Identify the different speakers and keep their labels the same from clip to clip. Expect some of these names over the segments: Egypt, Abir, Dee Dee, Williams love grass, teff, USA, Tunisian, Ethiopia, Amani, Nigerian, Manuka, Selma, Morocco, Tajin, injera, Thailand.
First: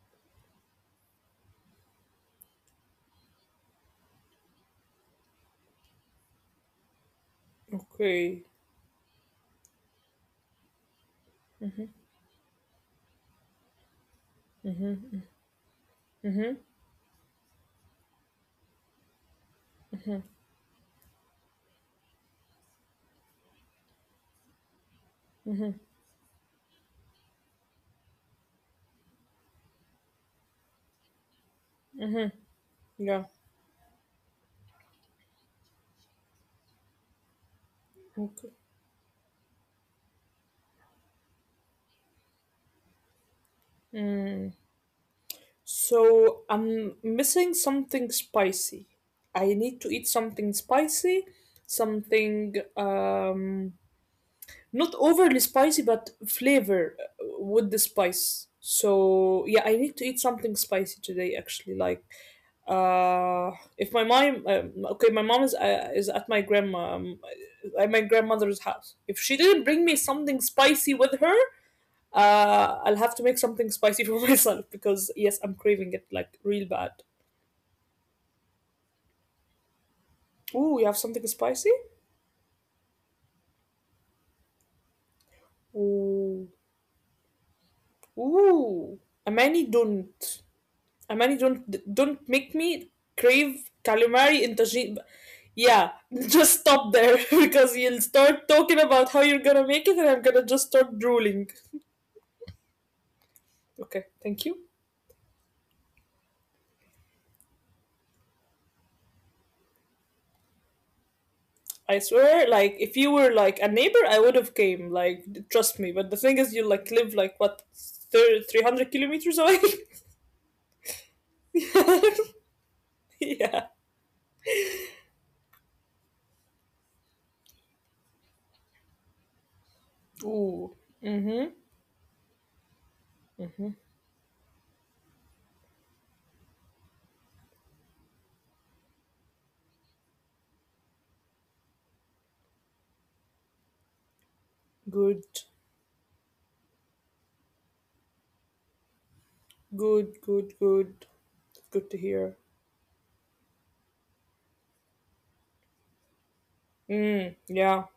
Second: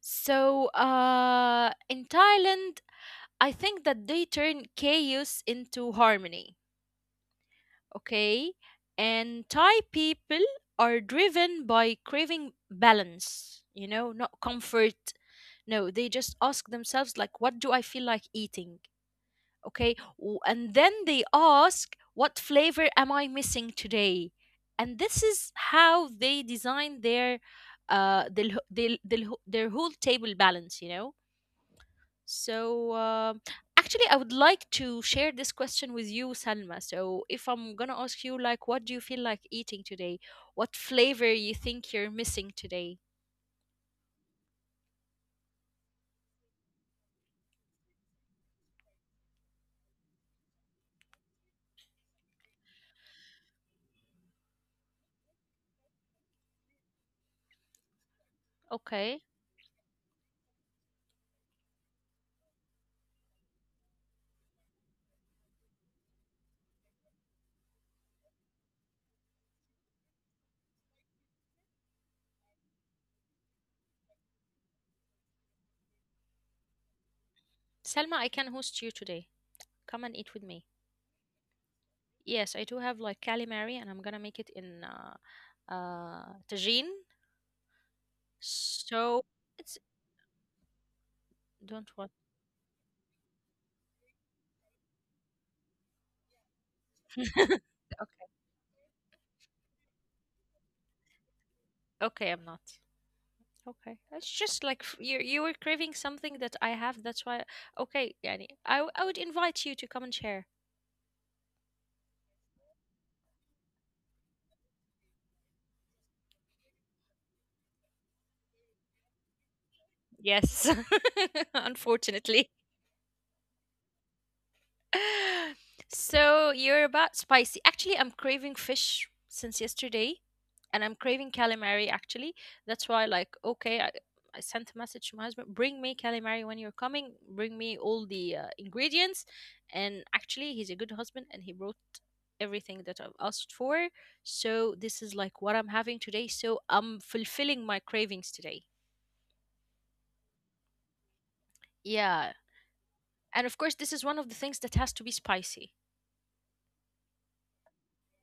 Speaker 1: So, in Thailand, I think that they turn chaos into harmony.
Speaker 2: Okay.
Speaker 1: Okay? And Thai people are driven by craving balance, not comfort.
Speaker 2: Mm-hmm.
Speaker 1: No, they just
Speaker 2: Mm-hmm.
Speaker 1: ask themselves, like, what do I feel like eating? Okay. And then they ask, what flavor am I missing today? And this is
Speaker 2: Mm-hmm.
Speaker 1: how they design Uh, their, their whole table balance, you know?
Speaker 2: Mm-hmm.
Speaker 1: So,
Speaker 2: Yeah.
Speaker 1: actually, I would like to share this question with you, Salma. So, if I'm gonna ask you,
Speaker 2: Okay.
Speaker 1: like, what do you feel like eating today? What flavor you think you're missing today?
Speaker 2: Mm. So I'm missing something spicy. I need to eat something spicy, something, not overly spicy, but flavor, with the spice. So
Speaker 1: Okay,
Speaker 2: yeah, I need to eat something spicy today. Actually, like, uh, if my mom, okay, my mom is at my grandma, at my grandmother's house. If she didn't bring me something spicy with her, I'll have to make something spicy for myself because yes, I'm craving it like real bad.
Speaker 1: Salma, I can host you today. Come and eat with me.
Speaker 2: Ooh, you have something spicy?
Speaker 1: Yes, I do have like calamari, and I'm gonna make it in
Speaker 2: Ooh,
Speaker 1: tagine.
Speaker 2: ooh,
Speaker 1: So it's
Speaker 2: Amani, don't. Amani, don't
Speaker 1: don't want.
Speaker 2: don't make me crave calamari and Tajin. Yeah, just stop there because you'll
Speaker 1: Okay,
Speaker 2: start talking about how you're gonna make it, and I'm gonna just start drooling.
Speaker 1: okay, I'm not. Okay,
Speaker 2: Okay,
Speaker 1: it's just
Speaker 2: thank
Speaker 1: like
Speaker 2: you.
Speaker 1: you were craving something that I have. That's why. Okay, yani, I would invite you to come and share.
Speaker 2: I swear, like if you were like a neighbor, I would have came. Like trust me. But the thing is, you like live like, what, 300 kilometers away.
Speaker 1: Yes, unfortunately.
Speaker 2: Yeah.
Speaker 1: So you're about spicy. Actually, I'm craving fish since yesterday, and I'm
Speaker 2: Ooh.
Speaker 1: craving
Speaker 2: Mhm.
Speaker 1: calamari actually. That's why, like, okay, I sent a message to my husband, bring me calamari when you're coming, bring me all the ingredients. And actually, he's a good husband and he brought everything that I've asked for. So this is like
Speaker 2: Good.
Speaker 1: what I'm having today. So I'm fulfilling my cravings today.
Speaker 2: Good. Good. Good. Good to
Speaker 1: Yeah.
Speaker 2: hear.
Speaker 1: And of course, this is one of the things that has to be spicy.
Speaker 2: Mm. Yeah.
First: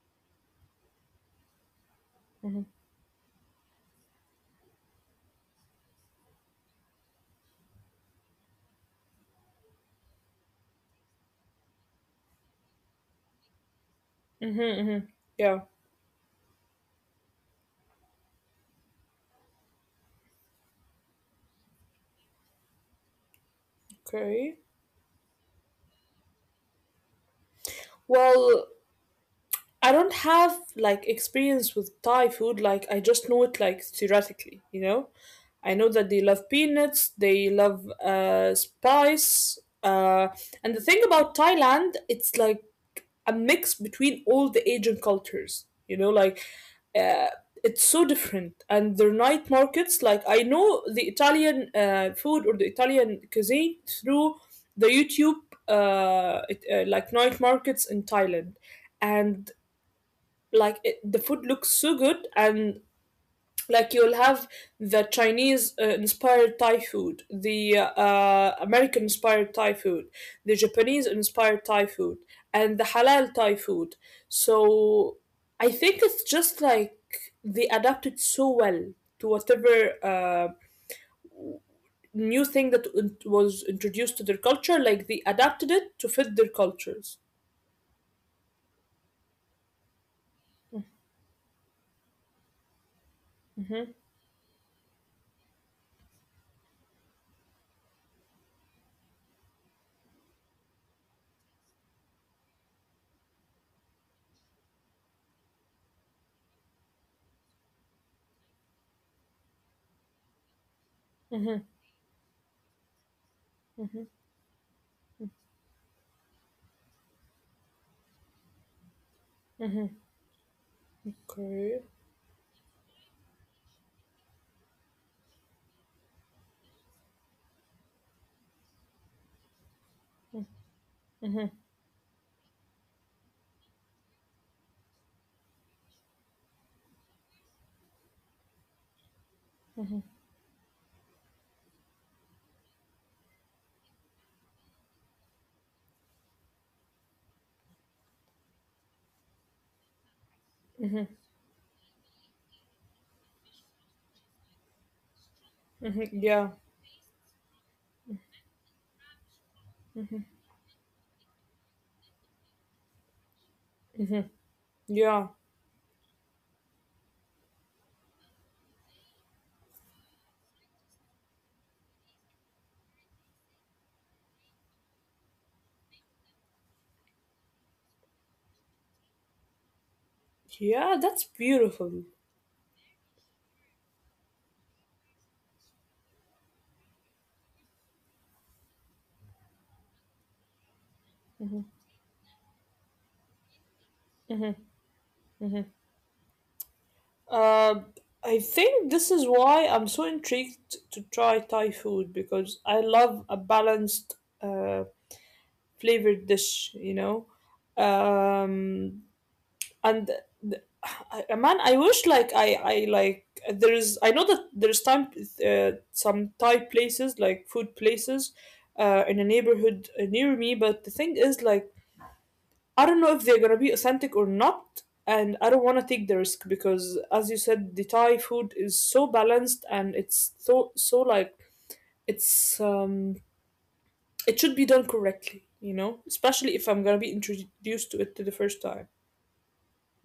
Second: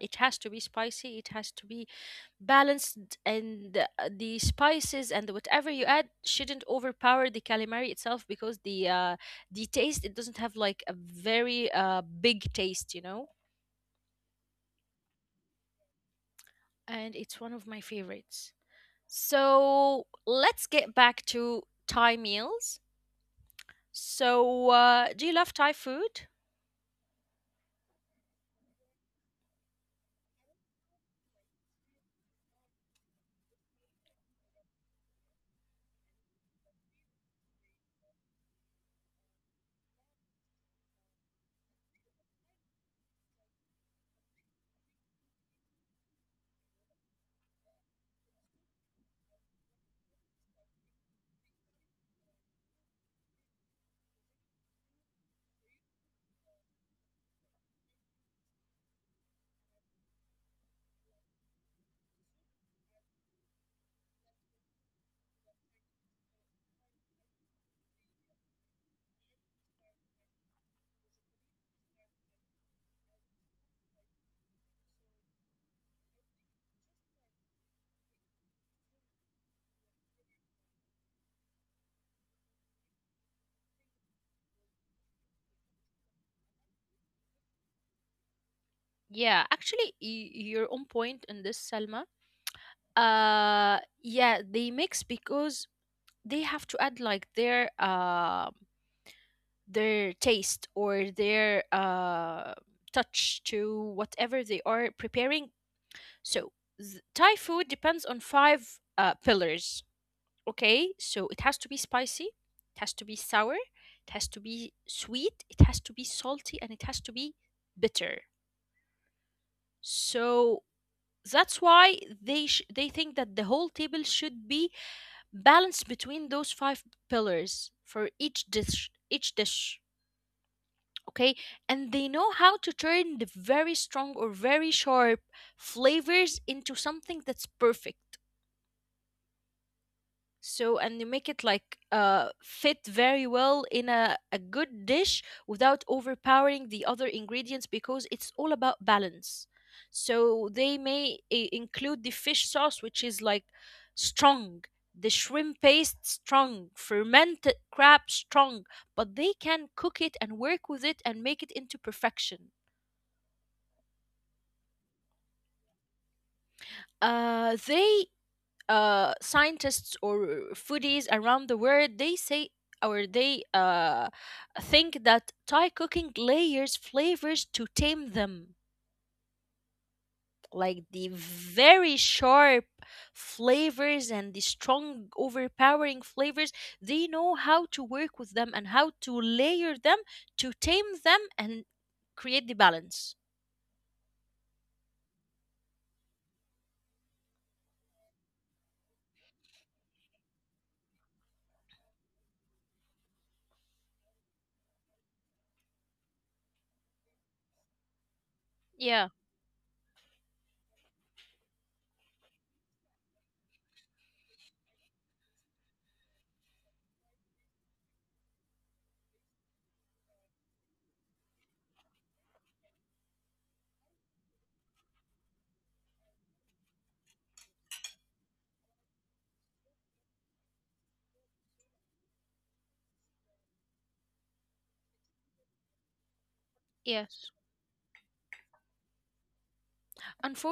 Speaker 1: It has to be spicy. It has to be balanced and the spices and whatever you add shouldn't overpower the calamari itself because the the taste it doesn't have like a very big taste,
Speaker 2: Mhm. Mhm. Yeah.
Speaker 1: and it's one of my favorites. So let's get back to Thai meals. So,
Speaker 2: Okay.
Speaker 1: do you love Thai food?
Speaker 2: Well, I don't have like experience with Thai food. Like I just know it like theoretically. I know that they love peanuts, they love, spice, and the thing about Thailand, it's like a mix between all the Asian cultures. You know, like, uh, it's so different, and their night markets. Like I know the Italian food, or the Italian cuisine through the YouTube, like night markets in Thailand, and like, it, the food looks so good, and like you'll have the Chinese inspired Thai food, the American inspired Thai food, the Japanese inspired Thai food, and the halal Thai food. So I think it's just like they adapted so well to whatever new thing that was introduced to their culture. Like they adapted it to fit their cultures.
Speaker 1: Yeah, actually, you're on point in this, Selma. Yeah, they mix because they have to add like their taste or their touch to whatever they are preparing. So Thai food depends on five pillars. Okay, so it has to be
Speaker 2: Mhm,
Speaker 1: spicy, it has to be sour, it has to be sweet, it has to be salty, and it has to be bitter. So that's why
Speaker 2: okay,
Speaker 1: they think that the whole table should be balance between those five pillars for each dish. Each dish. Okay. And they know how to turn the very strong or very sharp flavors into something that's perfect. So, and you make it like fit very well in a good dish without overpowering the other ingredients because it's all about balance. So they include the fish sauce, which is like strong. The shrimp paste, strong.
Speaker 2: yeah,
Speaker 1: Fermented crab, strong. But they can cook it and work with it and make it into perfection.
Speaker 2: yeah,
Speaker 1: They Scientists or foodies around the world, they say, or they think that Thai cooking layers flavors to tame them, like the
Speaker 2: yeah, that's
Speaker 1: very
Speaker 2: beautiful.
Speaker 1: sharp flavors and the strong, overpowering flavors. They know how to work with them and how to layer them to tame them and create the balance.
Speaker 2: Uh, I think this is why I'm so intrigued to try Thai food, because I love a balanced, uh, flavored dish.
Speaker 1: Yeah.
Speaker 2: Um, and man, I wish, like I like, there's, I know that there's time, some Thai places, like food places, in a neighborhood near me, but the thing is, like, I don't know if they're gonna be authentic or not, and I don't want to take the risk because, as you said, the Thai food is so balanced and it's so like it's um it should be done correctly, you know, especially if
Speaker 1: Yes.
Speaker 2: I'm gonna be introduced to it to the first time.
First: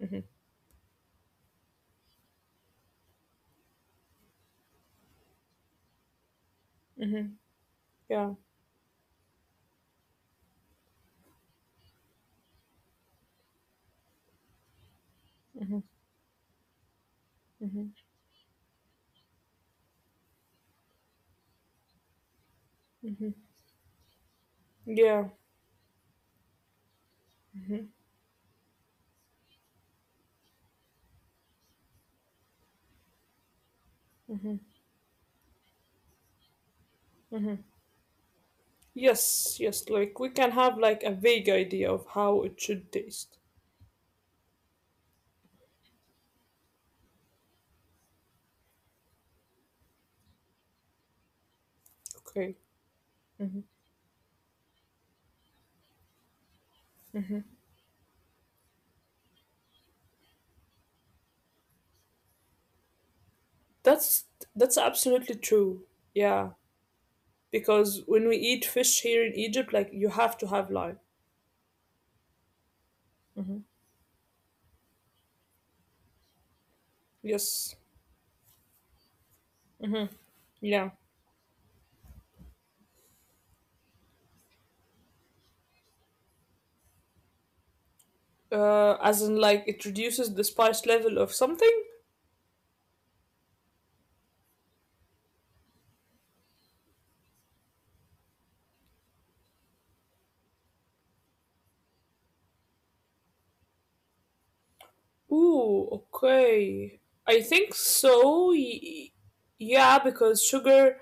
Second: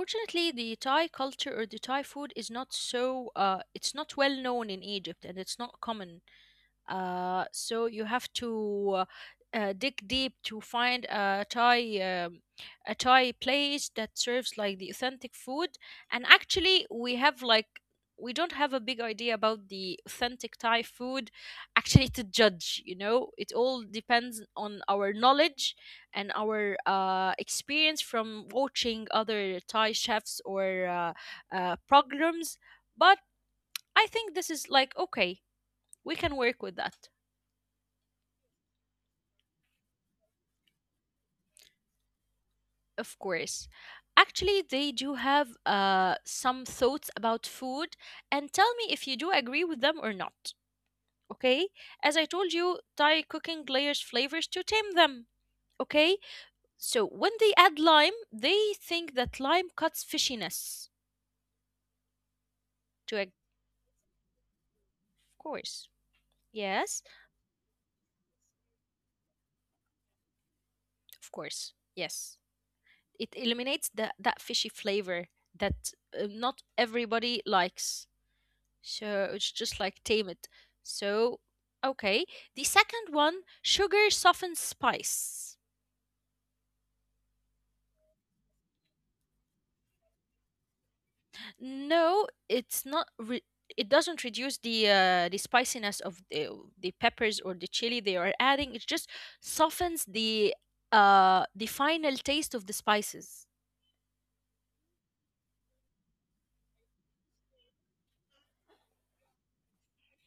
Speaker 2: Hmm.
Speaker 1: the Thai culture or the Thai food is not so it's not well known in Egypt, and it's not common.
Speaker 2: Hmm.
Speaker 1: So you have
Speaker 2: Yeah.
Speaker 1: to dig deep to find um, a Thai place that serves like the authentic food.
Speaker 2: Hmm.
Speaker 1: And actually,
Speaker 2: Hmm.
Speaker 1: we don't have a big idea about the authentic Thai food actually to judge. You know, it all depends on
Speaker 2: Yeah.
Speaker 1: our knowledge and our experience from watching other Thai chefs or programs. But I think this is like, okay, we can work with that.
Speaker 2: Yes. Yes. Like we can have like a vague idea of how it should taste.
Speaker 1: Of course. Actually, they do have some thoughts about food, and tell me if you do agree with them or not.
Speaker 2: Okay.
Speaker 1: Okay? As I told
Speaker 2: Hmm.
Speaker 1: you, Thai cooking layers flavors to tame them. Okay? So when they add lime, they think that lime cuts fishiness.
Speaker 2: That's
Speaker 1: Of
Speaker 2: that's absolutely true. Yeah.
Speaker 1: course. Yes.
Speaker 2: Because when we eat fish here in Egypt, like, you have to have lime.
Speaker 1: Of course. Yes. It eliminates that fishy flavor that not
Speaker 2: Yes,
Speaker 1: everybody likes. So it's just like
Speaker 2: yeah.
Speaker 1: tame it. So, okay. The second one, sugar softens spice.
Speaker 2: As in, like, it reduces the spice level of something.
Speaker 1: No, it's not. It doesn't reduce the the spiciness of the peppers or the chili they are adding. It just softens the final taste of the spices.
Speaker 2: Ooh, okay. I think so. Yeah, because sugar.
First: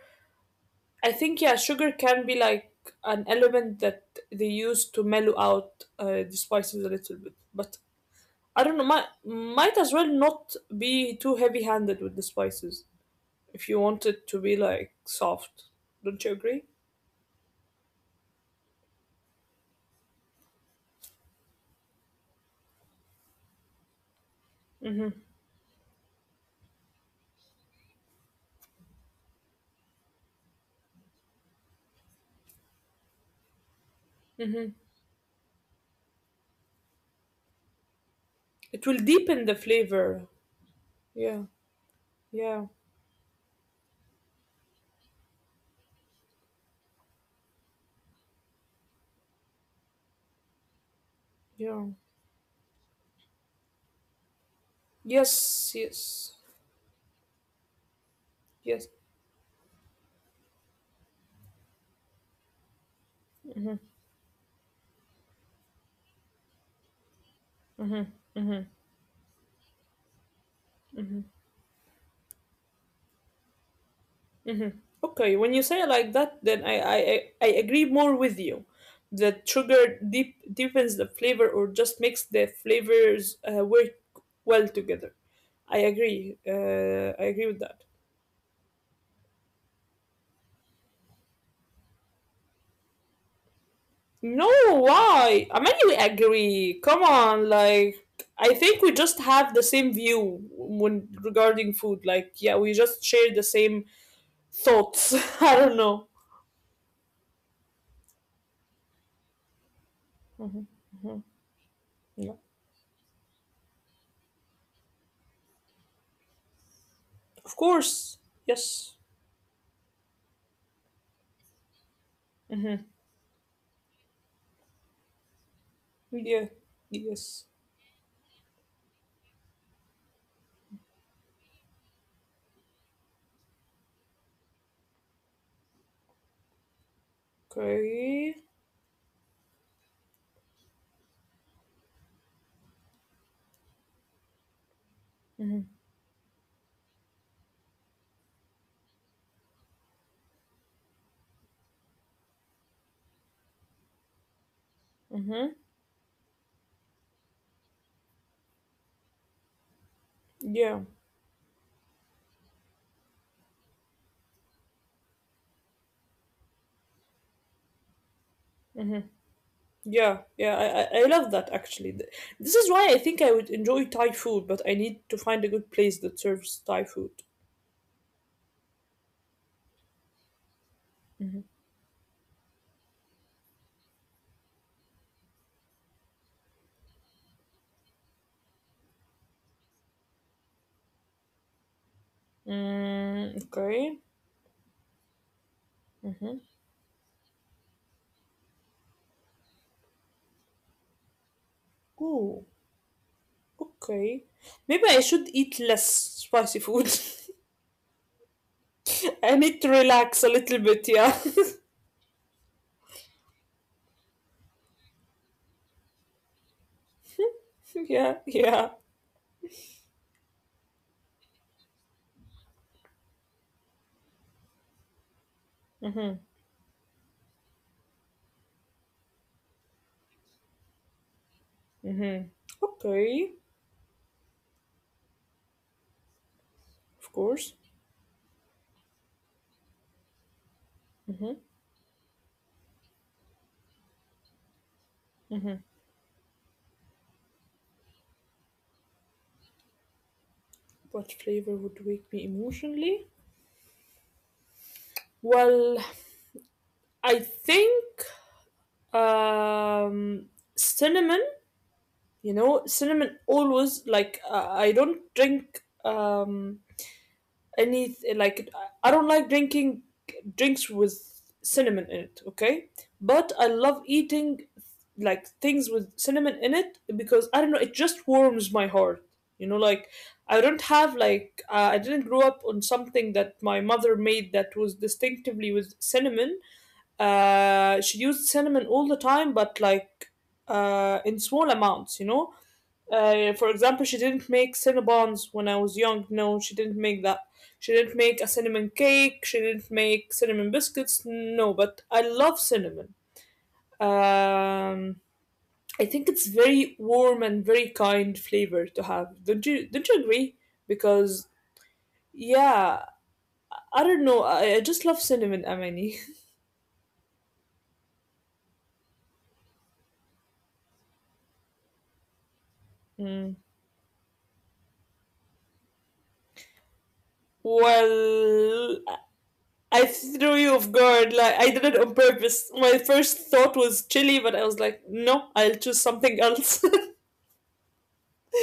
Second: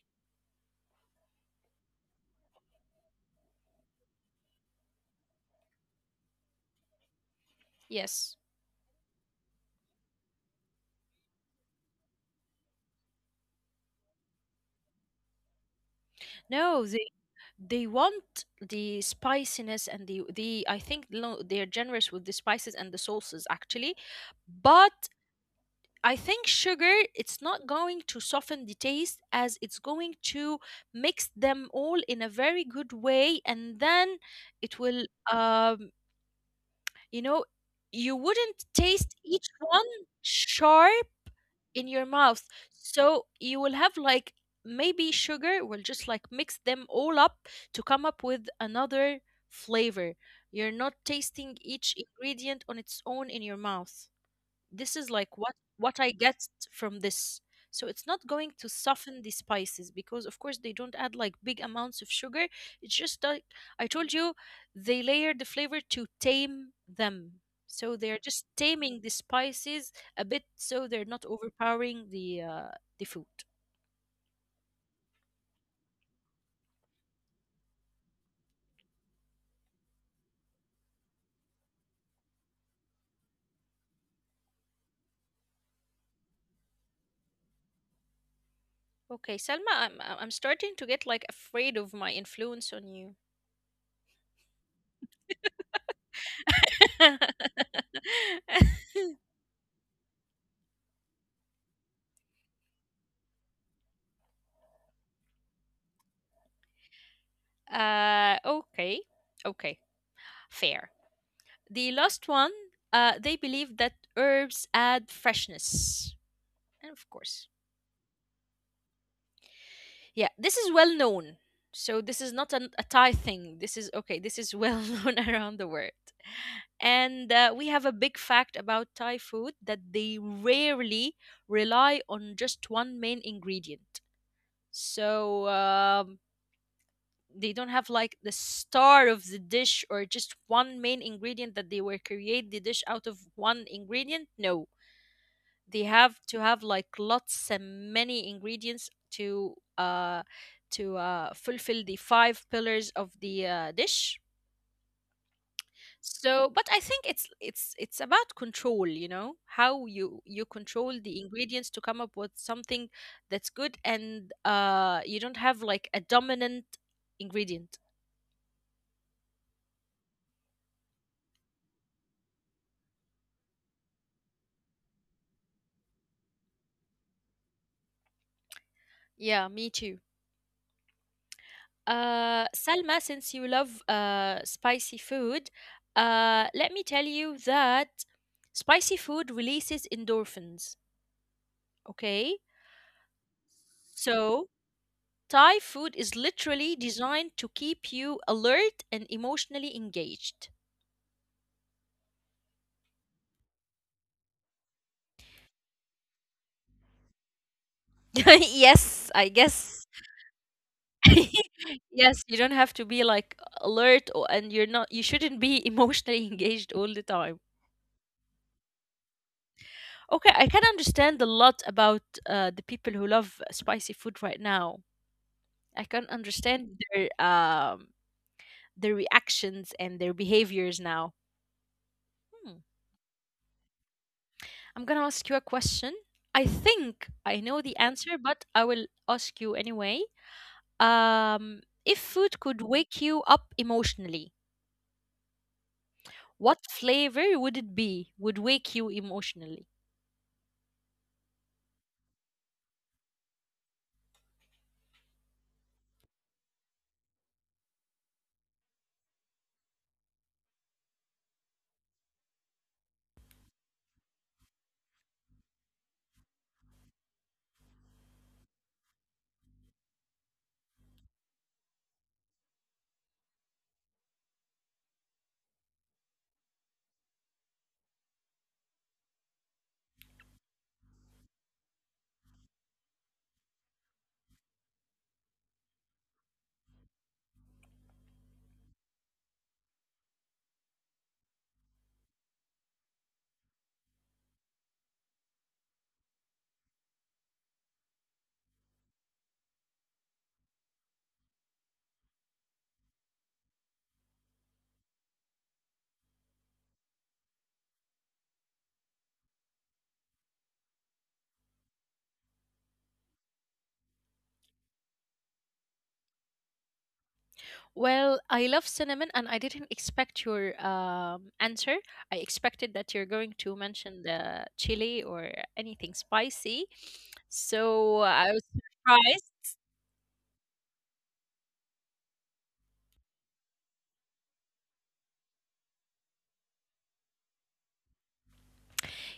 Speaker 2: I think, yeah, sugar can be like an element that they use to mellow out the spices a little bit. But
Speaker 1: Yes.
Speaker 2: I don't know. Might as well not be too heavy-handed with the spices if you want it to be like soft. Don't you agree?
Speaker 1: No, they want the spiciness and the I think no, they're generous with the spices and the sauces actually, but I think sugar, it's not going to soften the taste as it's going to mix them all in a very good way. And then it will, um, you know, you wouldn't
Speaker 2: It
Speaker 1: taste
Speaker 2: will
Speaker 1: each
Speaker 2: deepen the
Speaker 1: one
Speaker 2: flavor.
Speaker 1: sharp
Speaker 2: Yeah,
Speaker 1: in your mouth.
Speaker 2: yeah,
Speaker 1: So you will have like, maybe sugar will just like mix them all up to come up with another flavor. You're not tasting each
Speaker 2: yeah.
Speaker 1: ingredient on its own in your mouth. This is like what
Speaker 2: Yes,
Speaker 1: what I get
Speaker 2: yes,
Speaker 1: from this. So it's not going to
Speaker 2: yes.
Speaker 1: soften the spices because of course they don't add like big amounts of sugar. It's just like I told you, they layer the flavor to tame them. So they're just taming the spices a bit so they're not overpowering the the food.
Speaker 2: Okay, when you say it like that, then I agree more with you. That sugar deepens the flavor, or just makes the flavors, work well together. I agree. I agree with that.
Speaker 1: Okay, Selma, I'm starting to get like afraid of my influence on you.
Speaker 2: No, why? I mean, we agree. Come on, like, I think we just have the same view when regarding food. Like, yeah, we just share the same thoughts. I don't know.
Speaker 1: Okay. Okay. Fair. The last one,
Speaker 2: Yeah.
Speaker 1: they believe that herbs add freshness. And of course,
Speaker 2: Of course. Yes.
Speaker 1: yeah, this is well known. So this is not a
Speaker 2: Hmm.
Speaker 1: Thai thing. This is okay. This is well known around the world.
Speaker 2: Yeah.
Speaker 1: And we
Speaker 2: Yes.
Speaker 1: have a big fact about Thai food that they rarely rely on just one main ingredient. So they don't have like the
Speaker 2: Okay.
Speaker 1: star of the dish or just one main ingredient that they will create the dish out of one ingredient. No, they
Speaker 2: Hmm.
Speaker 1: have to have like lots and many ingredients to fulfill the five pillars of the dish.
Speaker 2: Hmm.
Speaker 1: So, but I think it's about control. You know how you control the
Speaker 2: Yeah.
Speaker 1: ingredients to come up with something that's good. And you don't have like a dominant ingredient.
Speaker 2: Yeah. Yeah. I love that, actually. This is why I think I would enjoy Thai food, but I need to find a good place that serves Thai food.
Speaker 1: Yeah, me too. Salma, since you love spicy food, let me tell you that spicy food releases endorphins. Okay?
Speaker 2: Mm,
Speaker 1: So,
Speaker 2: okay.
Speaker 1: Thai food is literally
Speaker 2: Mm-hmm.
Speaker 1: designed to keep you alert and emotionally engaged.
Speaker 2: Oh, okay. Maybe I should eat less spicy food.
Speaker 1: Yes, I guess.
Speaker 2: I need to relax a little bit, yeah.
Speaker 1: Yes, you don't have to be like alert or, and you shouldn't be emotionally engaged all the time.
Speaker 2: Yeah, yeah.
Speaker 1: Okay, I can understand a lot about the people who love spicy food right now. I can understand their reactions and their behaviors now. Hmm.
Speaker 2: Mm-hmm. Okay,
Speaker 1: I'm gonna ask you a question. I think I know the
Speaker 2: of
Speaker 1: answer,
Speaker 2: course.
Speaker 1: but I will ask you anyway. If food could wake you up emotionally, what flavor would it be? Would wake you emotionally?
Speaker 2: What flavor would wake me emotionally? Well, I think, um, cinnamon. You know, cinnamon always, like, I don't drink, any, like, I don't like drinking drinks with cinnamon in it, okay? But I love eating, like, things with cinnamon in it, because I don't know, it just warms my heart. You know, like, I don't have, like, I didn't grow up on something that my mother made that was distinctively with cinnamon. She used cinnamon all the time, but like, in small amounts. For example, she didn't make Cinnabons when I was young. No, she didn't make that. She didn't make a cinnamon cake. She didn't make cinnamon biscuits. No, but I love cinnamon. Um, I think it's very warm and very kind flavor to have. Don't you? Don't you agree? Because, yeah, I don't know. I just love cinnamon, Amani.
Speaker 1: Well, I love cinnamon, and I didn't expect your answer. I expected that you're going to mention
Speaker 2: Mm.
Speaker 1: the chili or anything spicy, so I was surprised.
Speaker 2: Well, I threw you off guard. Like, I did it on purpose. My first thought was chili, but I was like, no, I'll choose something else.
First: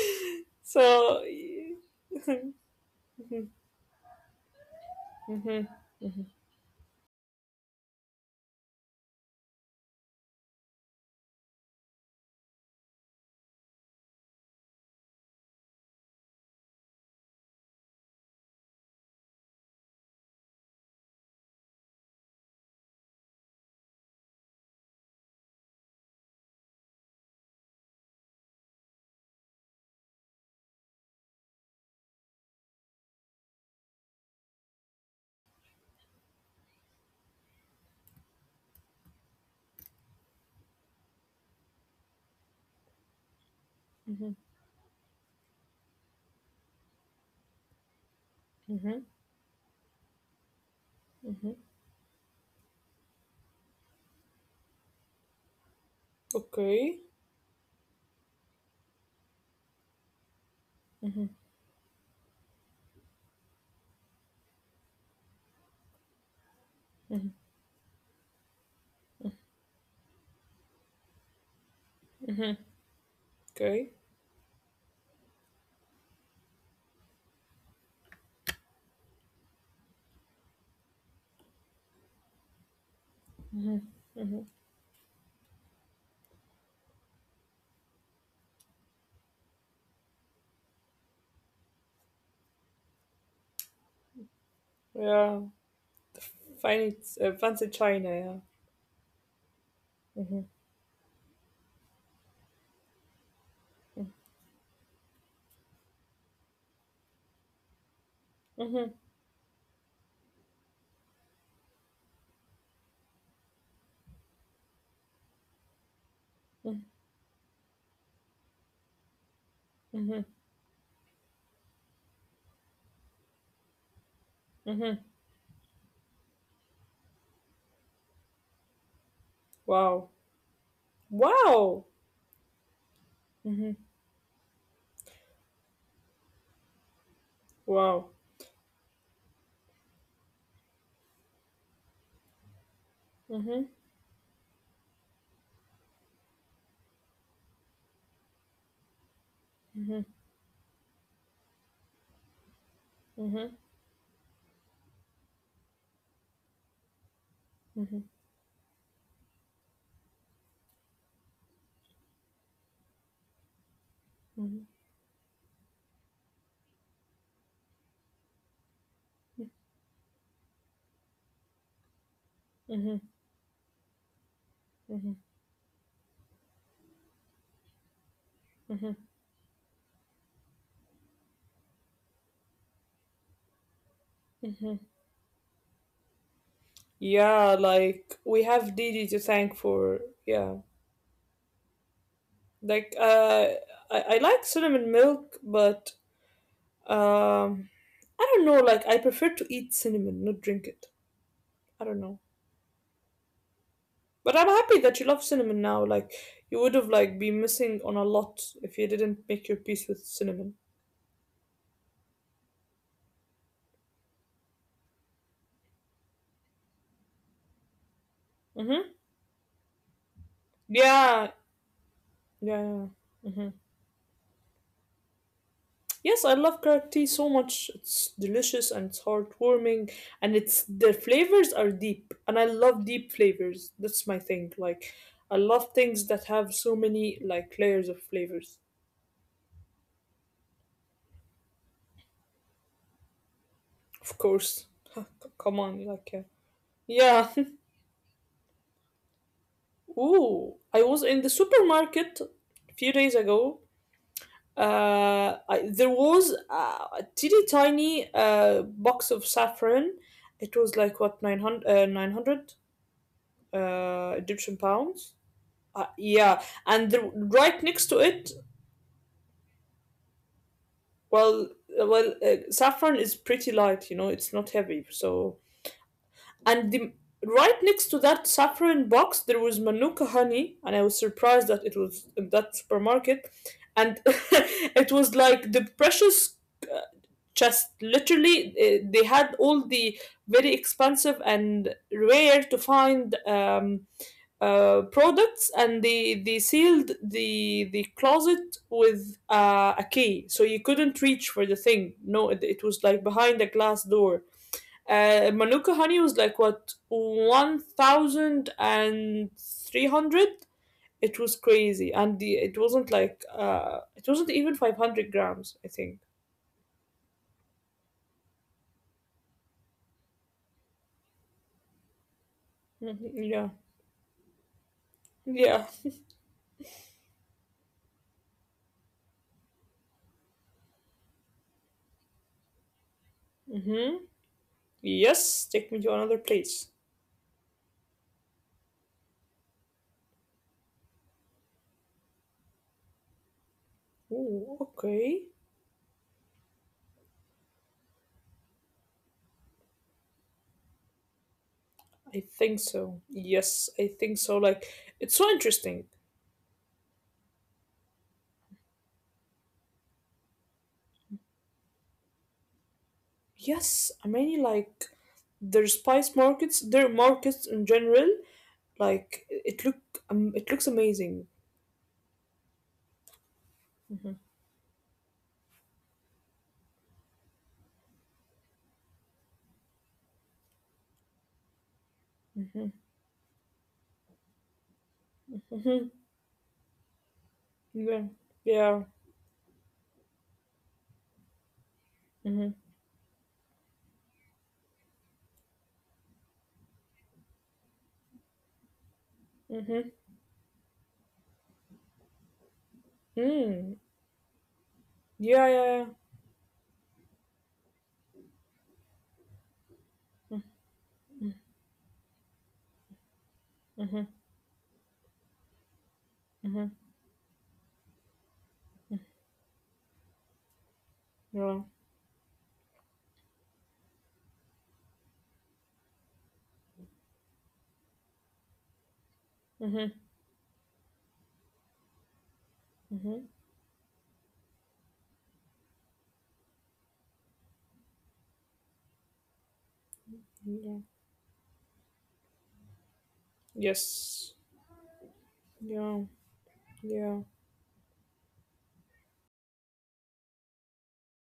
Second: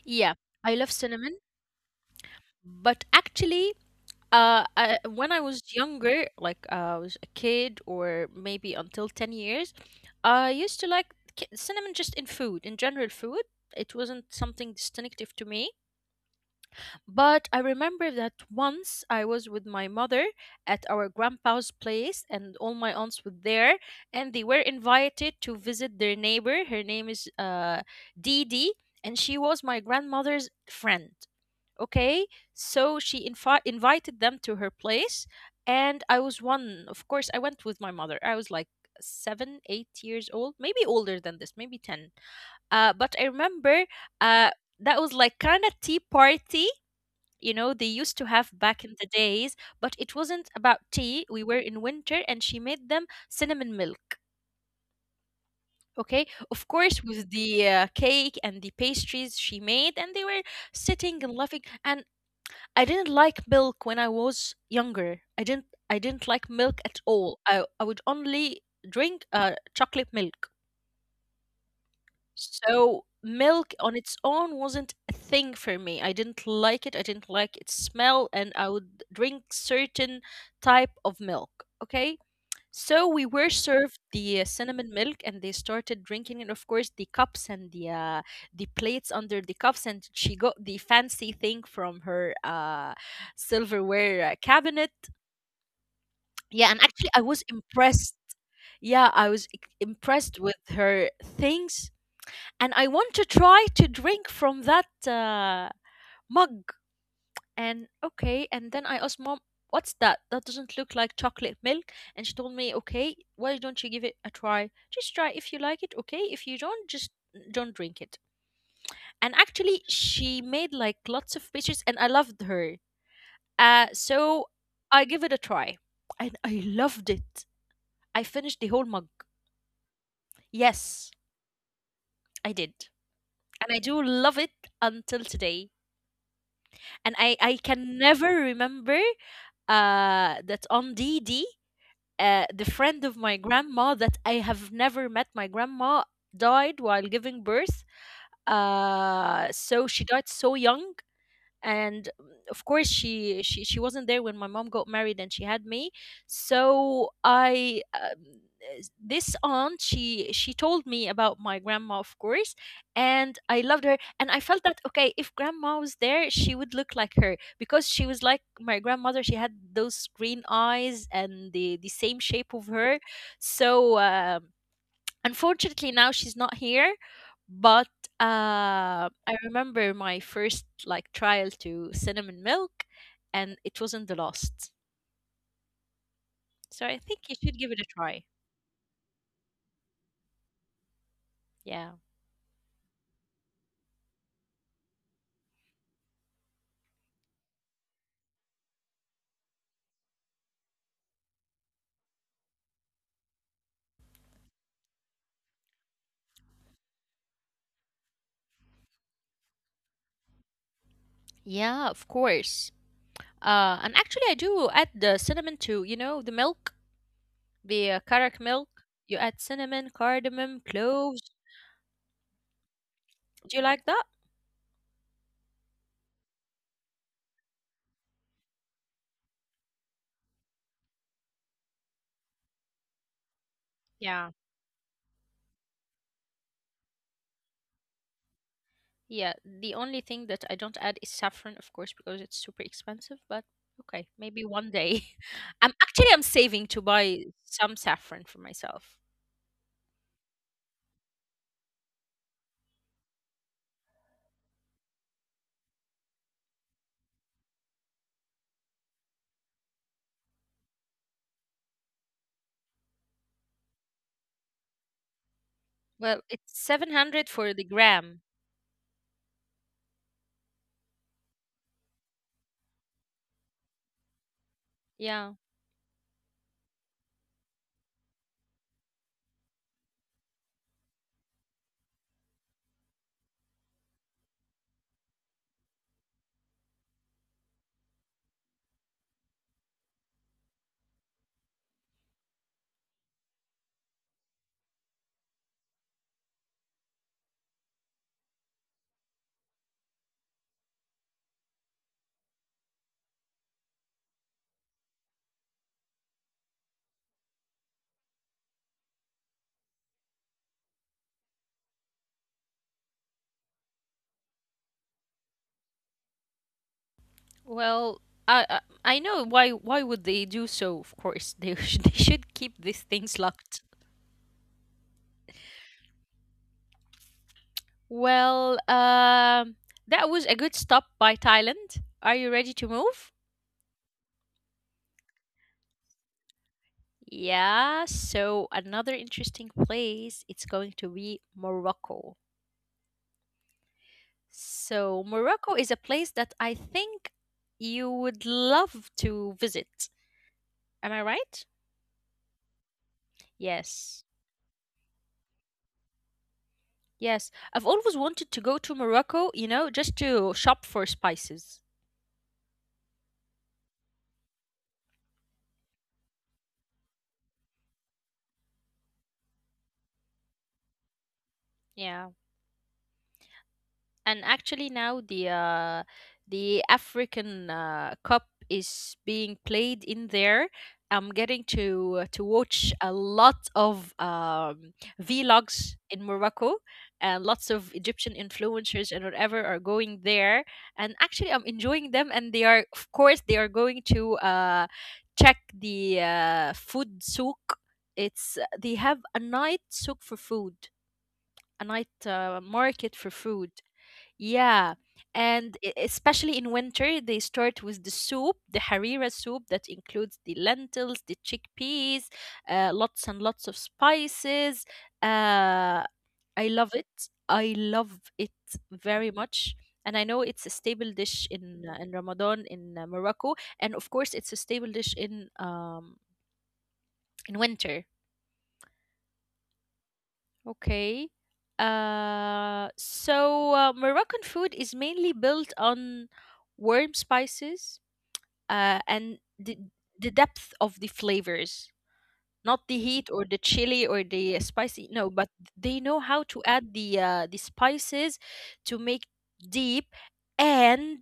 Speaker 1: Yeah, I love
Speaker 2: So,
Speaker 1: cinnamon, but actually, when I was
Speaker 2: mhm,
Speaker 1: younger, like I was a kid or maybe until 10 years, I used to like cinnamon just in food, in general food. It wasn't something distinctive to me, but I remember that once I was with my mother at our grandpa's place, and all my aunts were there, and they were invited to visit their neighbor. Her name is Dee Dee, and she was my grandmother's friend. Okay, so she invited them to her place. And I was one of course I went with my mother. I was like 7 8 years old, maybe older than this, maybe 10. But I remember
Speaker 2: mhm,
Speaker 1: uh, that was like kind of tea party, you know, they used to have back in
Speaker 2: mhm,
Speaker 1: the days. But it wasn't about tea. We
Speaker 2: mhm.
Speaker 1: were in winter, and she made them cinnamon milk. Okay, of
Speaker 2: Okay,
Speaker 1: course, with the cake and the pastries she made, and they were sitting and laughing and I didn't like milk when I was younger. I didn't like milk at all. I would only drink chocolate milk. So milk
Speaker 2: okay,
Speaker 1: on its own wasn't a thing for me. I didn't like it. I didn't like its smell and I would drink certain type of milk. Okay? So we were served the cinnamon milk, and they started drinking, and of course the cups and the plates under the cups, and she got the fancy thing from her silverware cabinet.
Speaker 2: yeah.
Speaker 1: Yeah,
Speaker 2: Fine,
Speaker 1: and actually
Speaker 2: it's
Speaker 1: I was
Speaker 2: fancy china,
Speaker 1: impressed.
Speaker 2: yeah.
Speaker 1: Yeah, I was impressed with her things, and I want to try to drink from that mug. And then
Speaker 2: Mhm,
Speaker 1: I asked mom, what's that? That doesn't look like chocolate milk. And she told me, okay, why don't you give it a try? Just try if you like it, okay? If you
Speaker 2: mm,
Speaker 1: don't, just don't drink it. And actually,
Speaker 2: mhm,
Speaker 1: she made like lots of pictures and I loved her. So
Speaker 2: mhm.
Speaker 1: I give it a try and I loved it. I finished the whole mug.
Speaker 2: Wow,
Speaker 1: Yes,
Speaker 2: wow,
Speaker 1: I did. And
Speaker 2: mhm,
Speaker 1: I do love it until today. And I can
Speaker 2: wow.
Speaker 1: never remember that on D D. The friend of my
Speaker 2: Mhm,
Speaker 1: grandma that I have never met. My grandma died while giving birth. So
Speaker 2: mhm,
Speaker 1: she died so young and of course
Speaker 2: mhm,
Speaker 1: she
Speaker 2: mhm,
Speaker 1: she she wasn't there when my mom got married and she had me so i
Speaker 2: mhm,
Speaker 1: um, this aunt she told me about my grandma, of course, and I loved her, and I felt that, okay, if grandma was there she would look like her, because she was like my grandmother. She had those green eyes and the same shape of her.
Speaker 2: mhm,
Speaker 1: So,
Speaker 2: mhm,
Speaker 1: unfortunately, now she's not here, but
Speaker 2: mhm,
Speaker 1: I remember my first like trial to cinnamon milk, and it wasn't the last.
Speaker 2: mhm.
Speaker 1: So I think you should
Speaker 2: Yeah,
Speaker 1: give it a
Speaker 2: like,
Speaker 1: try.
Speaker 2: we have Didi to thank for, yeah.
Speaker 1: Yeah.
Speaker 2: Like, I like cinnamon milk, but um, I don't know. Like, I prefer to eat cinnamon, not drink it. I don't know. But I'm happy that you love cinnamon now. Like, you would have like been missing on a lot if you didn't make your peace with cinnamon.
Speaker 1: Yeah, of course. And actually, I do add the cinnamon to, you know, the milk, the karak milk.
Speaker 2: Mm-hmm.
Speaker 1: You add cinnamon, cardamom, cloves.
Speaker 2: Yeah, yeah.
Speaker 1: Do you like that?
Speaker 2: Yes, I love carrot tea so much. It's delicious and it's heartwarming, and it's the flavors are deep, and I love deep flavors. That's my
Speaker 1: Yeah.
Speaker 2: thing. Like, I love things that have so many, like, layers of flavors.
Speaker 1: Yeah, the only thing that I don't add is saffron, of course, because it's super expensive, but okay,
Speaker 2: Of
Speaker 1: maybe
Speaker 2: course.
Speaker 1: one day.
Speaker 2: C- Come
Speaker 1: I'm
Speaker 2: on,
Speaker 1: actually
Speaker 2: like,
Speaker 1: I'm saving to buy
Speaker 2: yeah.
Speaker 1: some saffron for myself.
Speaker 2: Ooh, I was in the supermarket a few days ago. There was a teeny tiny box of saffron. It was like, what, 900, 900 Egyptian pounds.
Speaker 1: Well,
Speaker 2: Yeah,
Speaker 1: it's
Speaker 2: and
Speaker 1: 700 for the
Speaker 2: right next to
Speaker 1: gram.
Speaker 2: it, well, well, saffron is pretty light. You know, it's not heavy,
Speaker 1: Yeah.
Speaker 2: so. And right next to that saffron box, there was Manuka honey, and I was surprised that it was in that supermarket. And it was like the precious uh, chest. Literally, they had all the very expensive and rare to find products, and they sealed the closet with a key, so you couldn't reach for the thing. No, it was like behind a glass door. Manuka honey was like, what, 1,300. It was crazy, and the it wasn't like, it wasn't even 500 grams, I think.
Speaker 1: Well, I I I know why would they do so, of course. They they should keep these
Speaker 2: Hmm.
Speaker 1: things
Speaker 2: Yeah,
Speaker 1: locked.
Speaker 2: yeah.
Speaker 1: Well, that was a good stop by Thailand. Are you ready to move?
Speaker 2: Mm-hmm. Yes, take me to another place.
Speaker 1: Yeah, so another interesting place, it's going to be Morocco.
Speaker 2: Ooh,
Speaker 1: So
Speaker 2: okay.
Speaker 1: Morocco is a place that I think you would love to visit. Am I right?
Speaker 2: I think so. Yes, I
Speaker 1: Yes.
Speaker 2: think so. Like, it's so interesting.
Speaker 1: Yes. I've always wanted to go to Morocco, you know, just to shop for spices.
Speaker 2: Yes, I mean, like, their spice markets, their markets in general. Like, it looks amazing.
Speaker 1: Yeah, and actually now the African Cup is being played in there. I'm getting to watch a lot of vlogs in Morocco, and lots of
Speaker 2: Yeah.
Speaker 1: Egyptian
Speaker 2: Yeah.
Speaker 1: influencers and whatever are going there. And actually, I'm enjoying them, and they
Speaker 2: Mhm.
Speaker 1: are, of course, they are going to check the food souk. It's they have a night
Speaker 2: Mhm.
Speaker 1: souk for food, a night market for food.
Speaker 2: Mm.
Speaker 1: Yeah,
Speaker 2: Yeah. Yeah.
Speaker 1: and
Speaker 2: Yeah.
Speaker 1: especially in winter, they start with the soup, the harira soup that includes the lentils, the chickpeas, lots and lots of
Speaker 2: Mhm.
Speaker 1: spices. Uh, I love
Speaker 2: Mhm.
Speaker 1: it. I love it very much. And I know it's a staple dish
Speaker 2: Yeah.
Speaker 1: in Ramadan in Morocco, and of course it's a staple dish in winter.
Speaker 2: Mhm.
Speaker 1: Okay. Uh,
Speaker 2: Mhm.
Speaker 1: so uh, Moroccan food is mainly built on warm spices and the depth
Speaker 2: Yeah.
Speaker 1: of the flavors, not the heat or the chili or
Speaker 2: Yes.
Speaker 1: the spicy. No, but
Speaker 2: Yeah.
Speaker 1: they know how to add
Speaker 2: Yeah.
Speaker 1: the spices to make deep and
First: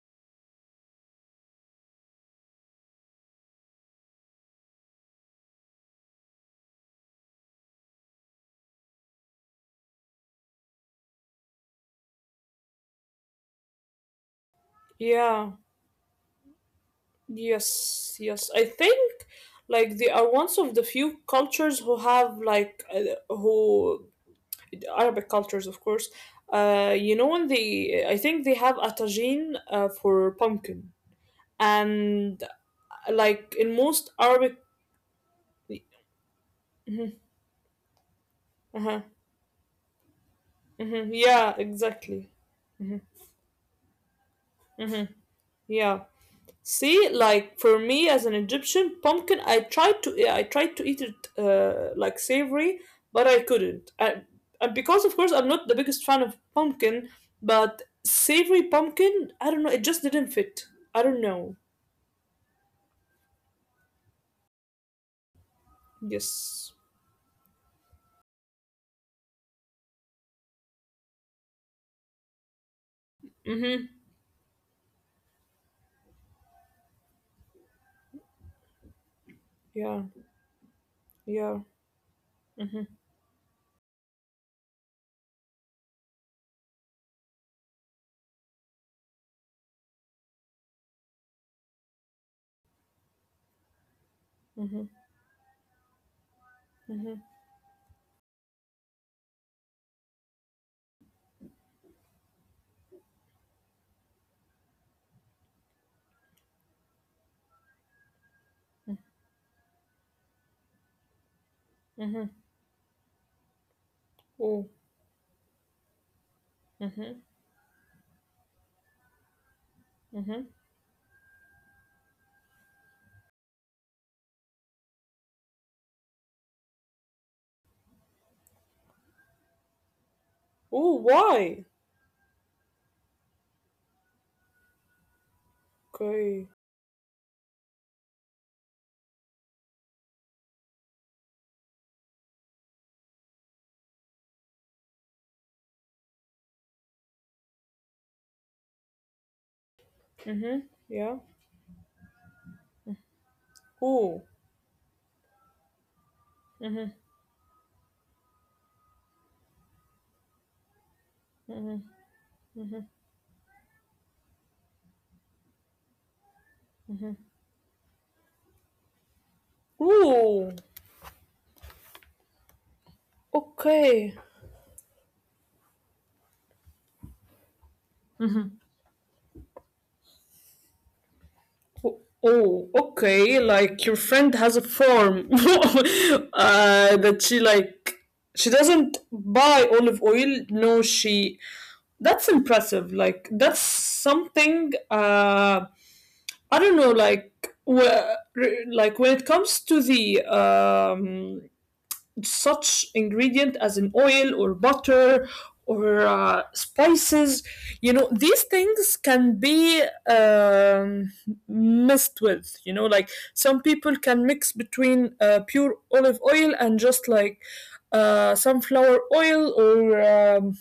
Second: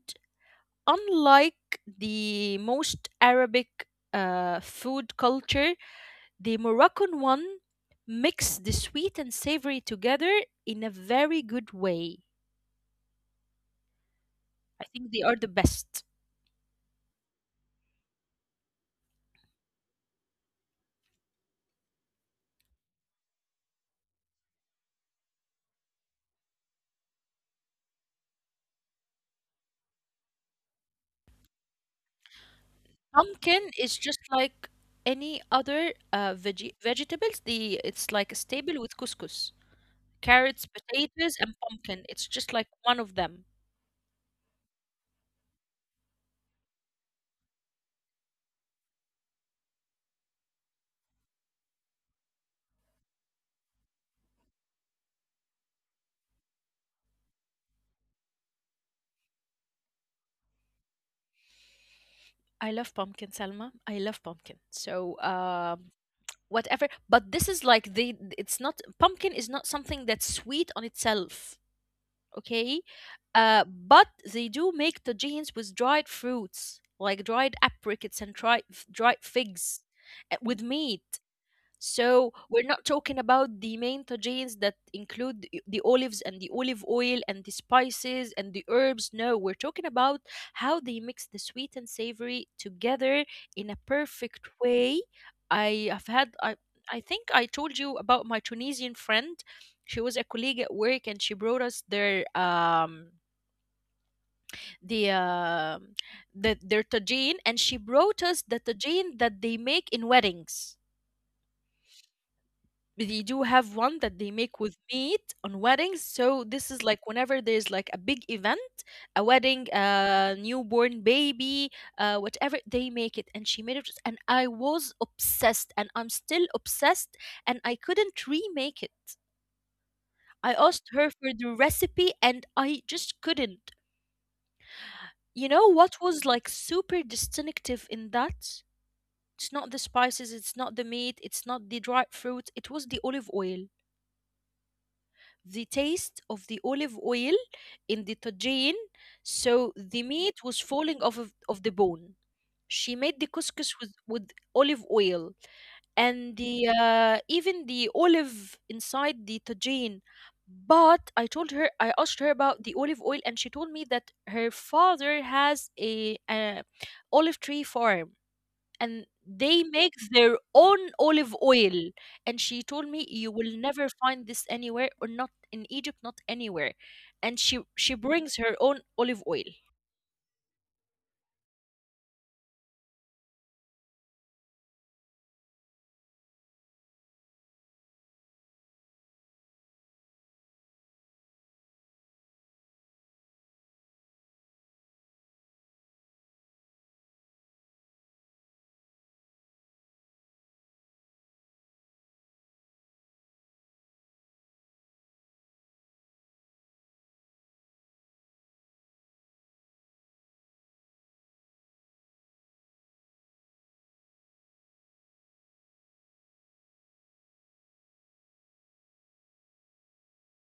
Speaker 1: unlike the most Arabic food culture, the Moroccan one mix the sweet and savory together in a very good way. I think
Speaker 2: Yeah.
Speaker 1: they are the best.
Speaker 2: Yes. Yes. I think, like, they are one of the few cultures who have, like, who, Arabic cultures, of course. You know, when I think they have a tagine for pumpkin, and like in
Speaker 1: Pumpkin
Speaker 2: most
Speaker 1: is
Speaker 2: Arabic,
Speaker 1: just like any other
Speaker 2: uh
Speaker 1: veggie vegetables. The It's like a
Speaker 2: huh.
Speaker 1: staple with couscous, carrots,
Speaker 2: Mhm, yeah,
Speaker 1: potatoes, and
Speaker 2: exactly.
Speaker 1: pumpkin. It's just
Speaker 2: Mhm,
Speaker 1: like one of them.
Speaker 2: mhm, yeah. See, like, for me as an Egyptian, pumpkin, I tried to, yeah, I tried to eat it like savory, but I couldn't. And because of course I'm not the biggest fan of pumpkin, but savory pumpkin, I don't know, it just didn't fit. I don't know.
Speaker 1: I love pumpkin, Salma. I love pumpkin. So
Speaker 2: Yes.
Speaker 1: whatever, but this is like the it's not, pumpkin is not something that's sweet on itself, okay?
Speaker 2: Mm-hmm.
Speaker 1: But they do make tagines with dried fruits, like dried apricots and dried
Speaker 2: Yeah.
Speaker 1: figs, with meat.
Speaker 2: Yeah.
Speaker 1: So
Speaker 2: Mm-hmm.
Speaker 1: we're not talking about the main tagines that include the olives and the olive oil and the spices and the herbs. No, we're talking about how they mix the sweet and savory together in a perfect
Speaker 2: Mm-hmm.
Speaker 1: way. I have had
Speaker 2: Mm-hmm.
Speaker 1: I think I told you about my Tunisian friend. She was a colleague at work and she brought us their the um their tagine, and she brought us the tagine that they make in weddings.
Speaker 2: Hmm.
Speaker 1: They do have one that they
Speaker 2: Oh.
Speaker 1: make with meat on weddings, so this is
Speaker 2: Mm-hmm.
Speaker 1: like whenever there's like a big event, a wedding,
Speaker 2: Mm-hmm.
Speaker 1: a newborn baby, whatever, they make it. And she made it, and I was obsessed, and I'm still obsessed, and I couldn't remake it. I
Speaker 2: Oh,
Speaker 1: asked her for
Speaker 2: why?
Speaker 1: the recipe and I just couldn't. You know what
Speaker 2: Okay.
Speaker 1: was like super distinctive in that? It's not the spices, it's not the meat, it's not the dried fruit, it was the olive oil, the taste of the olive oil in the tajine, so the
Speaker 2: Mm-hmm.
Speaker 1: meat was
Speaker 2: Yeah.
Speaker 1: falling off of the bone. She made the couscous
Speaker 2: Oh.
Speaker 1: with olive oil, and
Speaker 2: Mm-hmm.
Speaker 1: the even the olive inside the tajine. But I
Speaker 2: Mm-hmm.
Speaker 1: told her, I asked her about the olive oil, and she told me that her father has a olive tree farm and they make
Speaker 2: Ooh,
Speaker 1: their own olive oil. And she told me, "You will
Speaker 2: okay.
Speaker 1: never find this anywhere, or not in Egypt, not anywhere." And she brings her own olive oil.
Speaker 2: Oh, okay. Like, your friend has a form that she, like. She doesn't buy olive oil. No, she. That's impressive. Like, that's something. I don't know. Like, where, like, when it comes to the, such ingredient as an oil or butter or, spices, you know, these things can be, um, messed with, like, some people can mix between, pure olive oil and just like, sunflower oil, or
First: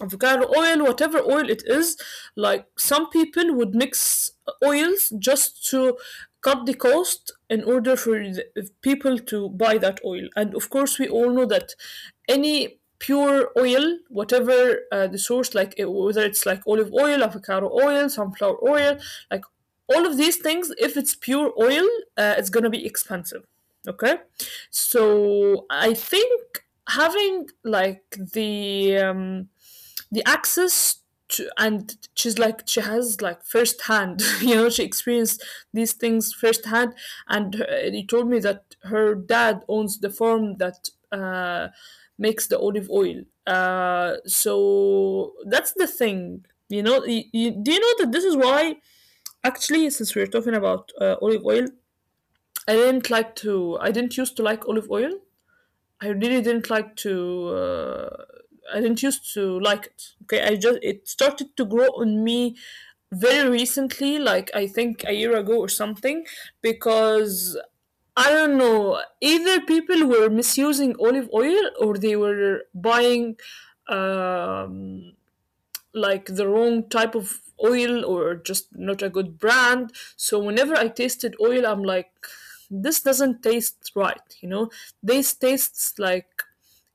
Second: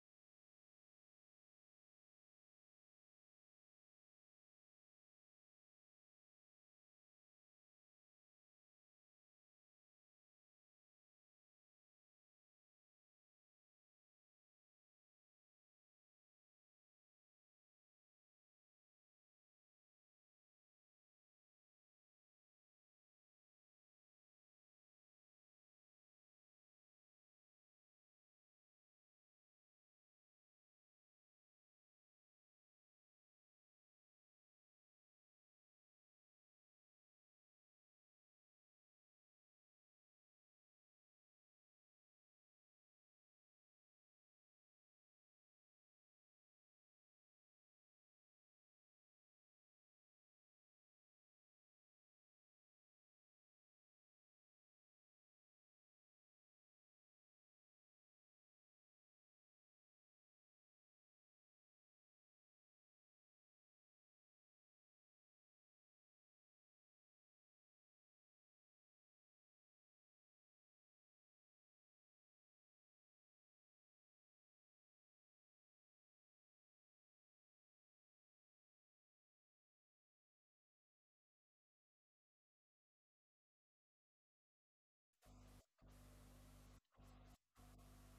Speaker 2: avocado oil, whatever oil it is. Like, some people would mix oils just to cut the cost in order for the people to buy that oil. And of course, we all know that any pure oil, whatever the source, like whether it's like olive oil, avocado oil, sunflower oil, like all of these things, if it's pure oil, it's gonna be expensive. Okay, so I think having like the the access to, and she's like she has like firsthand you know she experienced these things firsthand and he told me that her dad owns the farm that makes the olive oil, so that's the thing, you know, do you know that this is why actually since we're talking about olive oil, I didn't used to like olive oil. I really didn't like to. I didn't used to like it. Okay, I just it started to grow on me very recently, like I think a year ago or something, because I don't know. Either people were misusing olive oil or they were buying um, like the wrong type of oil or just not a good brand. So whenever I tasted oil, I'm like, this doesn't taste right, you know? This tastes like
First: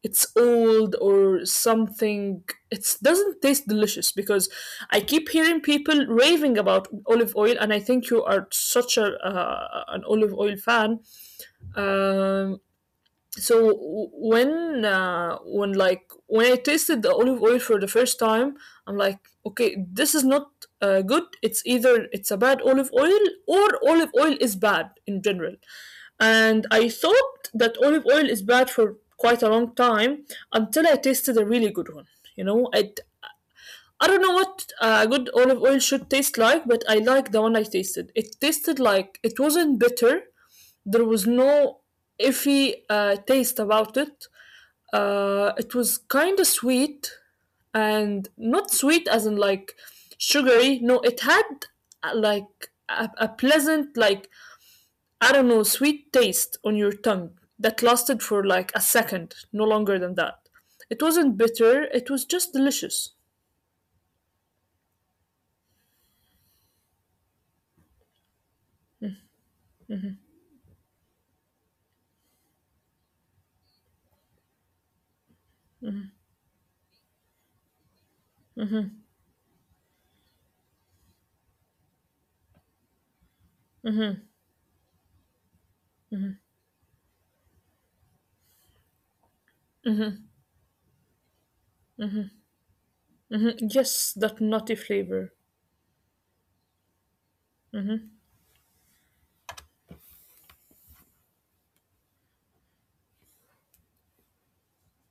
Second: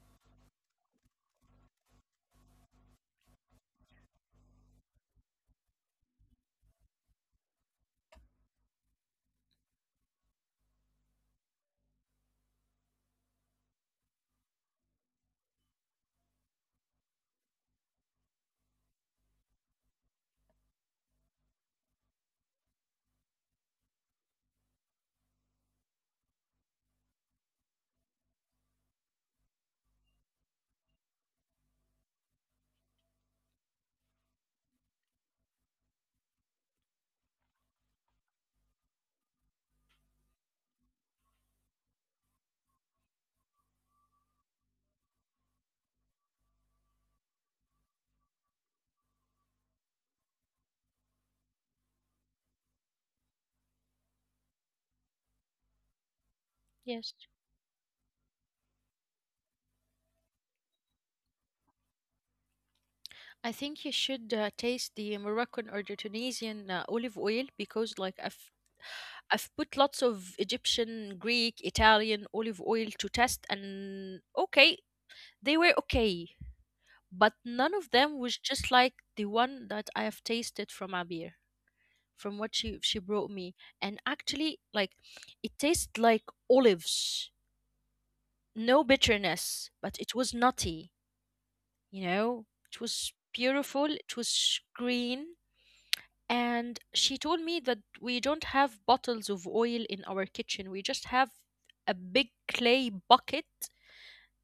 Speaker 2: it's old or something. It doesn't taste delicious because I keep hearing people raving about olive oil, and I think you are such a an olive oil fan. Um, so when when I tasted the olive oil for the first time, I'm like, okay, this is not good. It's either it's a bad olive oil or olive oil is bad in general. And I thought that olive oil is bad for quite a long time until I tasted a really good one. You know, I don't know what good olive oil should taste like, but I like the one I tasted. It tasted like it wasn't bitter. There was no iffy taste about it. It was kind of sweet, and not sweet as in like sugary. No, it had uh, like a pleasant, like, I don't know, sweet taste on your tongue
Speaker 1: Yes,
Speaker 2: that lasted for like a second, no longer than that. It wasn't bitter, it was just delicious.
Speaker 1: I think you should taste the Moroccan or the Tunisian olive oil because, like, I've put lots of Egyptian, Greek, Italian olive oil to test, and okay, they were okay, but none of them was just like the one that I have tasted from Abir, from what she brought me. And actually, like, it tastes like olives, no bitterness, but it was nutty, you know. It
Speaker 2: Mm,
Speaker 1: was
Speaker 2: yes, that
Speaker 1: beautiful,
Speaker 2: nutty
Speaker 1: it was
Speaker 2: flavor.
Speaker 1: green. And she told me that we don't have bottles of oil in our kitchen, we just have a big clay bucket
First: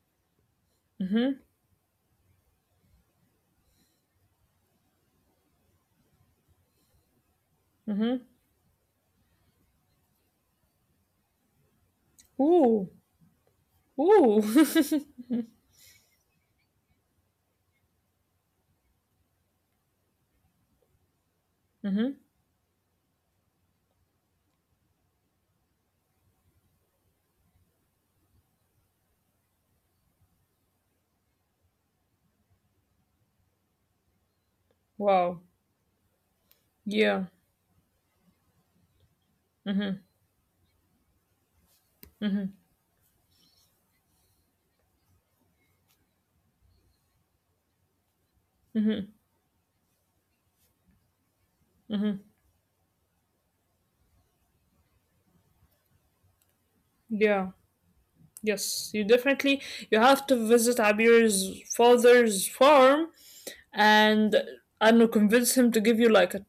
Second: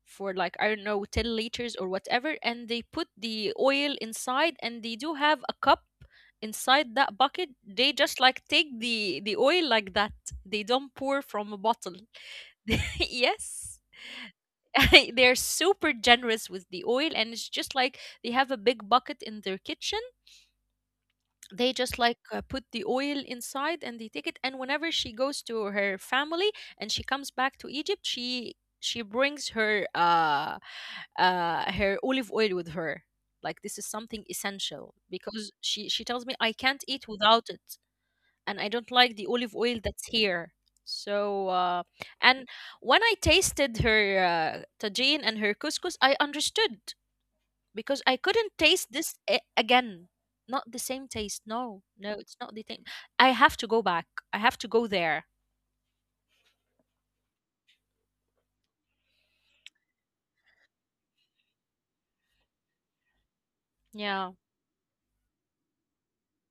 Speaker 1: for, like, I don't know, 10 liters or whatever, and they put the oil inside, and they do have a cup inside that bucket. They just like take the oil like that, they don't pour from a bottle.
Speaker 2: Ooh,
Speaker 1: Yes.
Speaker 2: ooh.
Speaker 1: They're super generous with the oil, and it's just like they have a big bucket in their kitchen. They just like
Speaker 2: Mhm.
Speaker 1: put the oil inside and they take it. And whenever she goes to her family and she comes back to Egypt, she brings her her olive oil with her, like this is something essential, because
Speaker 2: Wow.
Speaker 1: she tells me, I can't eat
Speaker 2: Yeah.
Speaker 1: without it, and I don't like the olive oil that's here. So uh and when I tasted her tajine and her couscous, I understood, because I couldn't taste this again. Not the same taste. No, no, it's not the same. I have to go back. I have to go there.
Speaker 2: Yeah. Yes. You definitely, you have to visit Abir's father's farm,
Speaker 1: Yeah.
Speaker 2: and I don't know, convince him to give you like a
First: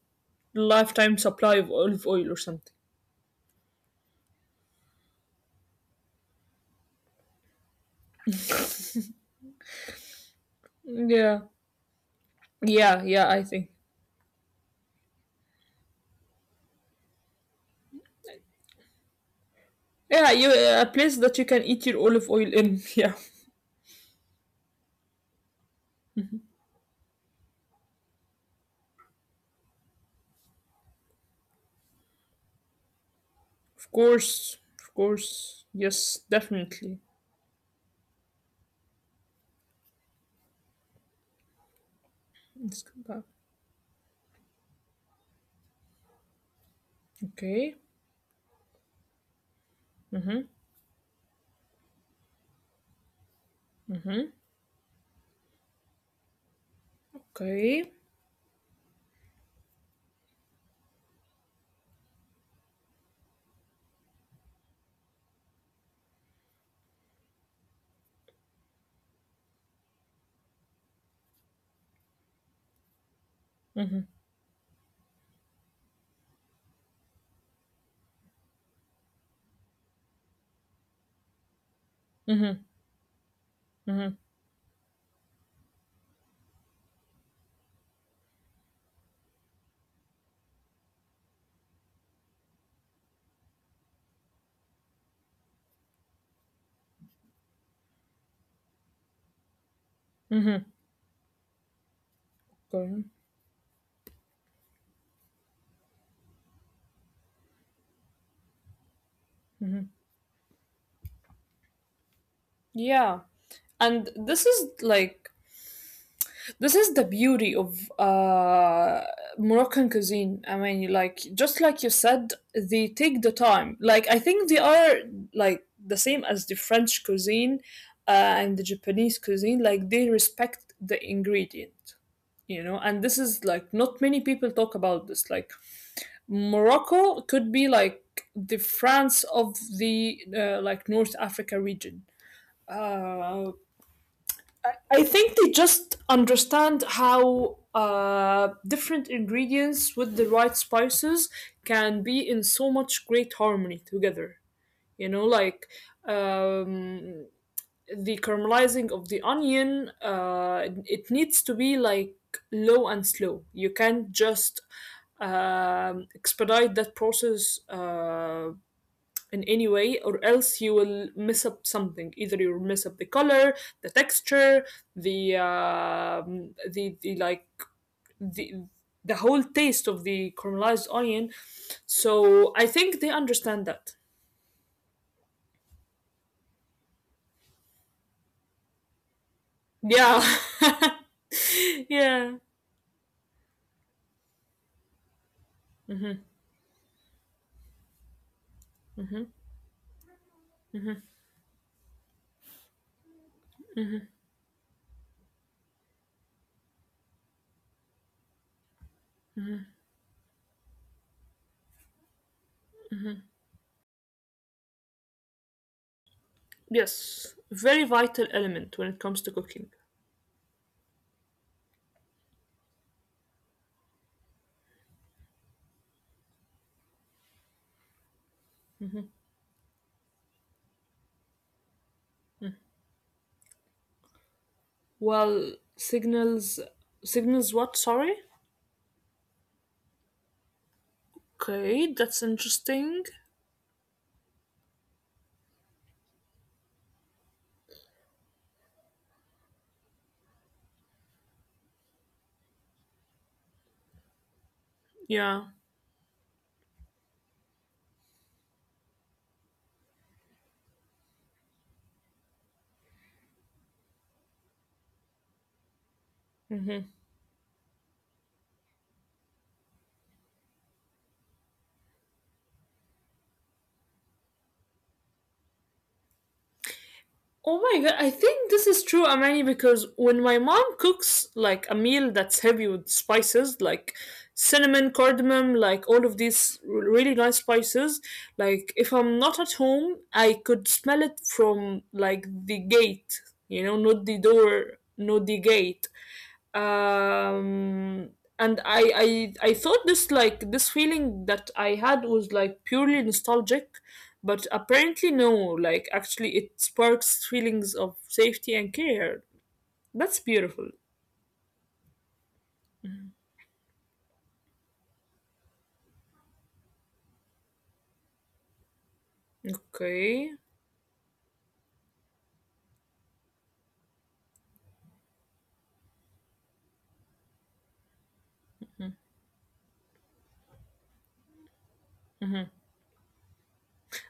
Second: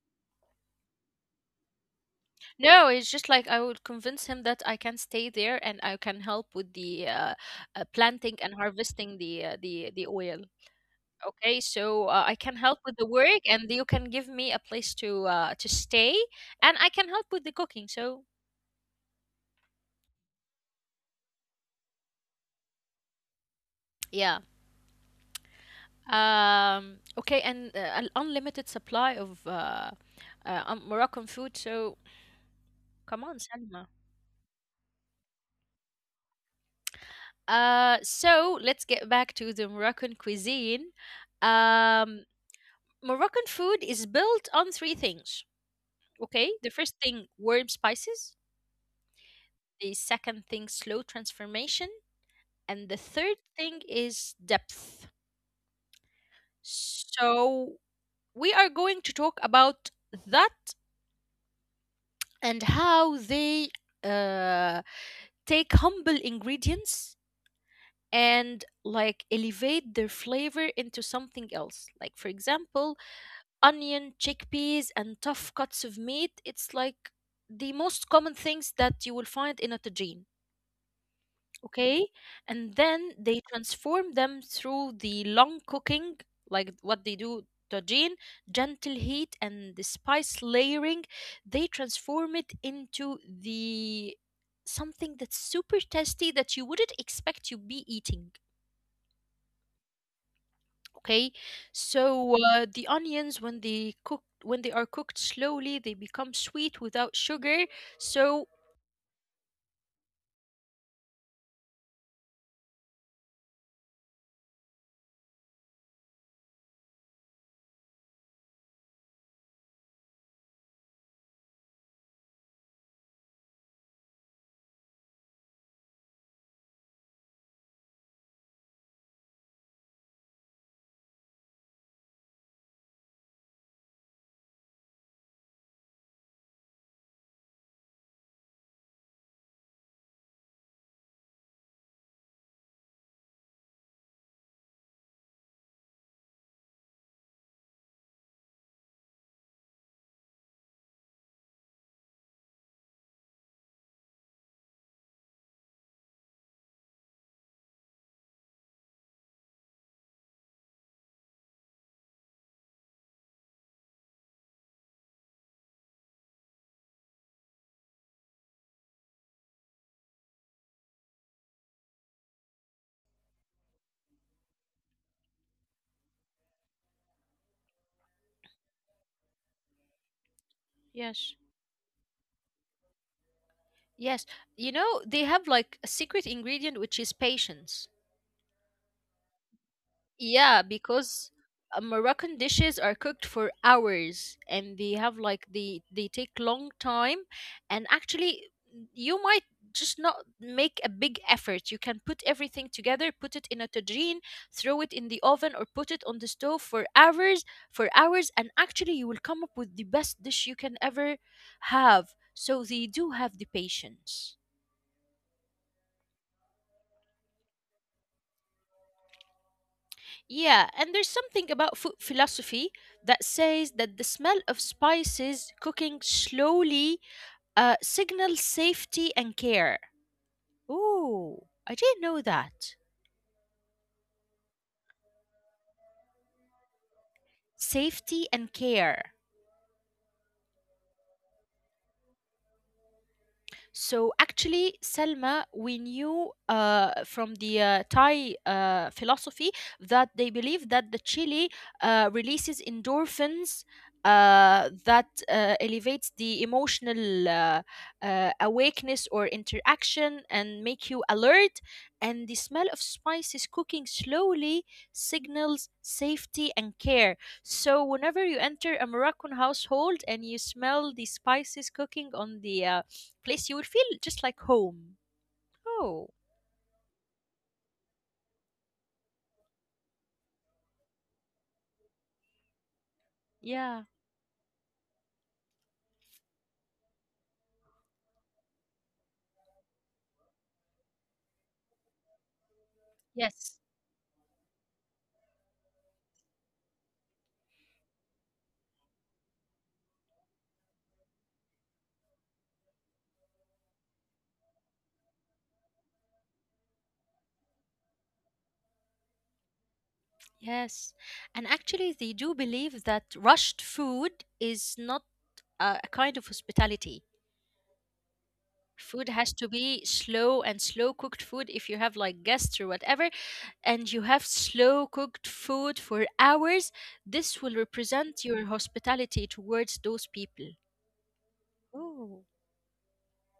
Speaker 2: lifetime supply of olive oil or something.
Speaker 1: No, it's just like I would convince him that I can stay there and I can help with the planting and harvesting the oil.
Speaker 2: Yeah,
Speaker 1: Okay, so I can help with
Speaker 2: yeah,
Speaker 1: the
Speaker 2: yeah. I
Speaker 1: work,
Speaker 2: think.
Speaker 1: and you can give me a place to stay, and I can help with the cooking. So
Speaker 2: Yeah, you a place that you can eat your olive oil in. Yeah,
Speaker 1: yeah. Okay, and an unlimited supply of Moroccan food. So
Speaker 2: of
Speaker 1: come on,
Speaker 2: course,
Speaker 1: Salma.
Speaker 2: of course. Yes, definitely.
Speaker 1: So let's get back to the Moroccan cuisine.
Speaker 2: Let's go
Speaker 1: Um,
Speaker 2: back.
Speaker 1: Moroccan food is built on three things. Okay, the first
Speaker 2: Okay,
Speaker 1: thing, warm spices. The second thing, slow transformation, and the third thing is depth.
Speaker 2: okay.
Speaker 1: So we are going to talk about that and how they uh, take humble ingredients and like elevate their flavor into something else. Like, for example, onion, chickpeas, and tough cuts of meat. It's like the most common things that you will find in a tagine,
Speaker 2: Mm-hmm,
Speaker 1: okay, and then they
Speaker 2: mm-hmm,
Speaker 1: transform them through the long cooking. Like what they do, tajin, gentle heat and the spice layering, they transform it into the something that's super tasty that you wouldn't expect to be eating,
Speaker 2: mm-hmm.
Speaker 1: okay?
Speaker 2: Okay.
Speaker 1: So the onions, when they cook, when they are cooked slowly, they become sweet without sugar. So
Speaker 2: Yeah, and this is like this is the beauty of Moroccan cuisine. I mean, like just like you said, they take the time. Like I think they are like the same as the French cuisine and the Japanese cuisine. Like they respect the ingredient, you know. And this is like not many people talk about this. Like Morocco could be like the France of the like North Africa region. Uh, I think they just understand how different ingredients with the right spices can be in so much great harmony together. You know, like um, the caramelizing of the onion, it needs to be like low and slow. You can't just expedite that process in any way, or else you will mess up something. Either you'll mess up the color, the texture, the like the the whole taste of the caramelized onion.
Speaker 1: yes.
Speaker 2: So I think they understand that.
Speaker 1: Yes, you know, they have like a secret ingredient, which is patience.
Speaker 2: Yeah.
Speaker 1: Yeah, because
Speaker 2: Yeah,
Speaker 1: Moroccan dishes are cooked for hours, and they have like they take long time. And actually, you might just not make a big effort. You can put everything together, put it in a tajine, throw it in the oven or put it on the stove for hours, for hours, and actually you will come up with the best dish you can ever have. So they do have the patience.
Speaker 2: yes, very vital element when it comes to cooking.
Speaker 1: Yeah, and there's something about food philosophy that says that the smell of spices cooking slowly signals safety and care. Ooh, I didn't know that.
Speaker 2: Well, signals signals what, sorry?
Speaker 1: Safety and care.
Speaker 2: Okay, that's interesting.
Speaker 1: So actually, Selma, we knew from the Thai philosophy that they believe that the chili releases endorphins
Speaker 2: Yeah.
Speaker 1: that elevates the emotional awakeness or interaction and make you alert. And the smell of spices cooking slowly signals safety and care. So whenever you enter a Moroccan household and you smell the spices cooking on the place, you will feel just like home. Oh,
Speaker 2: Oh my god, I think this is true, Amani, because when my mom cooks like a meal that's heavy with spices, like
Speaker 1: yeah.
Speaker 2: cinnamon, cardamom, like all of these really nice spices, like if I'm not at home, I could smell it from like the gate, you know, not the
Speaker 1: Yes.
Speaker 2: door, not the gate, um and I thought this, like this feeling that I had was like purely nostalgic, but apparently no, like actually it sparks feelings of safety and care. That's beautiful.
Speaker 1: Yes. And actually, they do believe that rushed food is not a kind of hospitality. Food has to
Speaker 2: Okay,
Speaker 1: be slow, and slow cooked food if you have like guests or whatever, and you have slow cooked food for hours. This will represent your hospitality towards those people. Oh,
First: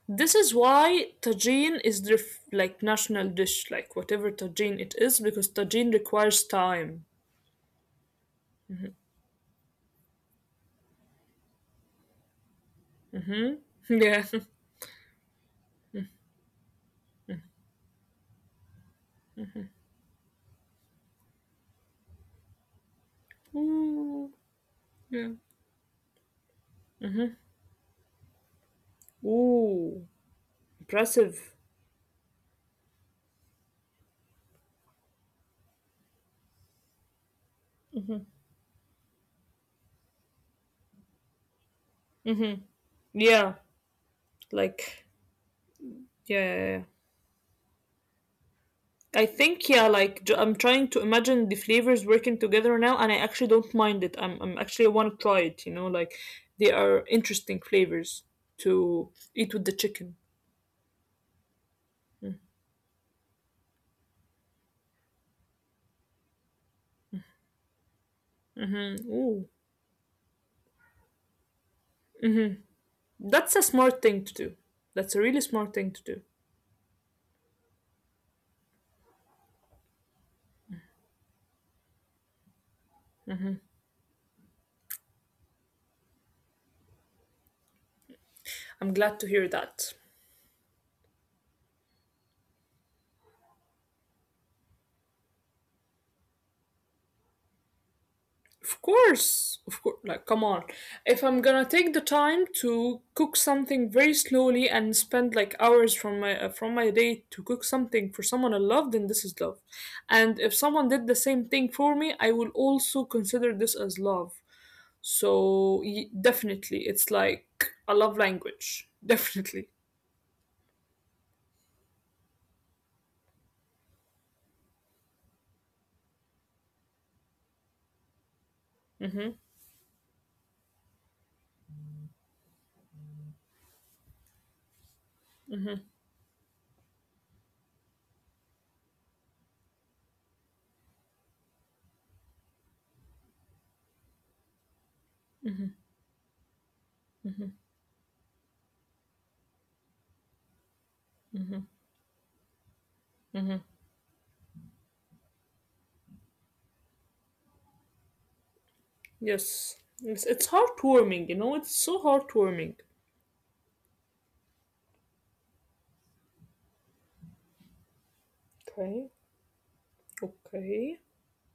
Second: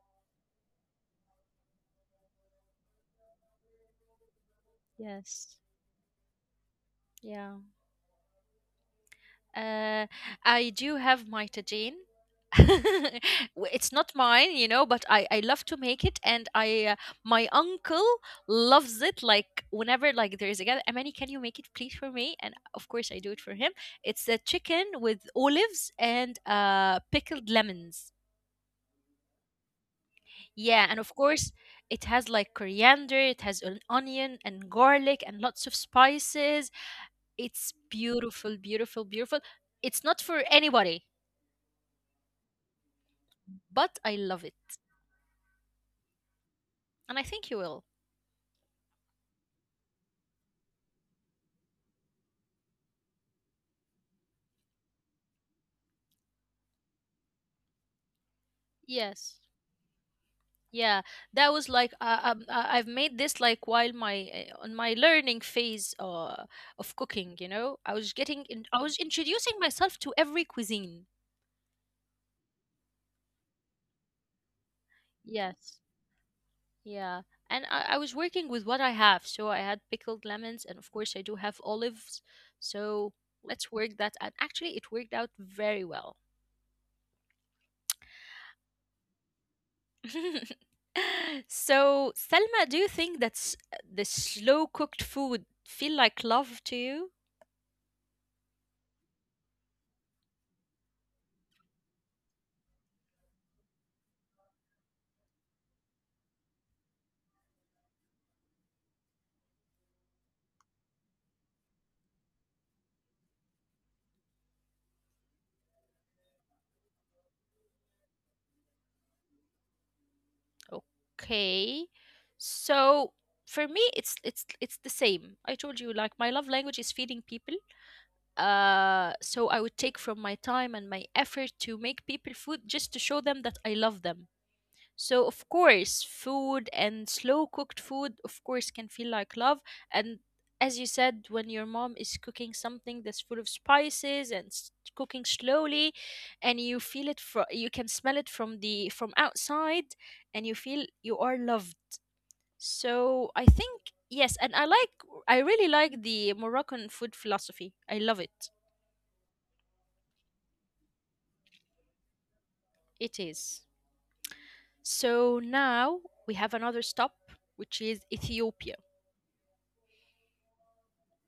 Speaker 2: this is why tajine is the like national dish, like whatever tajine it is, because
Speaker 1: yes.
Speaker 2: tajine requires time.
Speaker 1: Yeah. Uh, I do have my
Speaker 2: Hmm.
Speaker 1: It's not
Speaker 2: Yeah.
Speaker 1: mine, but I love to make it, and I my uncle loves it. Like whenever like there is a gather, Amani, can you make it please for me? And of course I do it for him.
Speaker 2: Ooh,
Speaker 1: It's a chicken with
Speaker 2: yeah,
Speaker 1: olives and pickled lemons.
Speaker 2: ooh,
Speaker 1: Yeah, and of
Speaker 2: impressive.
Speaker 1: course it has like coriander, it has an onion and garlic and lots of spices. It's beautiful, beautiful, beautiful. It's not for anybody,
Speaker 2: Mm-hmm. Yeah,
Speaker 1: but I love it,
Speaker 2: like. Yeah, yeah, yeah.
Speaker 1: and I think you will.
Speaker 2: I think yeah, like I'm trying to imagine the flavors working together now, and I actually don't mind it. I'm actually want to try it. You know, like they are interesting flavors to
Speaker 1: Yes,
Speaker 2: eat with the chicken.
Speaker 1: yeah, that was like I've made this like while my on my learning phase of cooking. I was getting in, I was
Speaker 2: Mm-hmm. Ooh,
Speaker 1: introducing myself to every cuisine.
Speaker 2: that's a smart thing to do. That's a really smart
Speaker 1: Yes,
Speaker 2: thing to do.
Speaker 1: yeah, and I was working with what I have. So I had pickled lemons, and of course I do have olives. So let's work that, and actually it worked out very well.
Speaker 2: I'm glad to hear that.
Speaker 1: So, Selma, do you think that the slow cooked food feel like love to you?
Speaker 2: Of course, of course. Like, come on. If I'm gonna take the time to cook something very slowly and spend like hours from my day to cook something for someone I love, then this is love. And if someone did the same thing for me, I will also consider this as love. So definitely, it's like a love language. Definitely.
Speaker 1: Okay. So, for me it's the same. I told you like my love language is feeding people. Uh,
Speaker 2: Mm-hmm.
Speaker 1: so I would take from my time and my effort to make people food just to show them that I love them. So of course, food and slow cooked food, of course, can feel like love. And as you said, when your mom is cooking something that's full of spices and cooking slowly, and you feel it from, you can smell it from the from outside, and you feel you are loved. So I think yes, and I like, I really like the Moroccan food philosophy. I love it.
Speaker 2: Yes. It's heartwarming. You know, it's so heartwarming.
Speaker 1: It is. So now we have another stop, which is Ethiopia.
Speaker 2: Okay. Okay.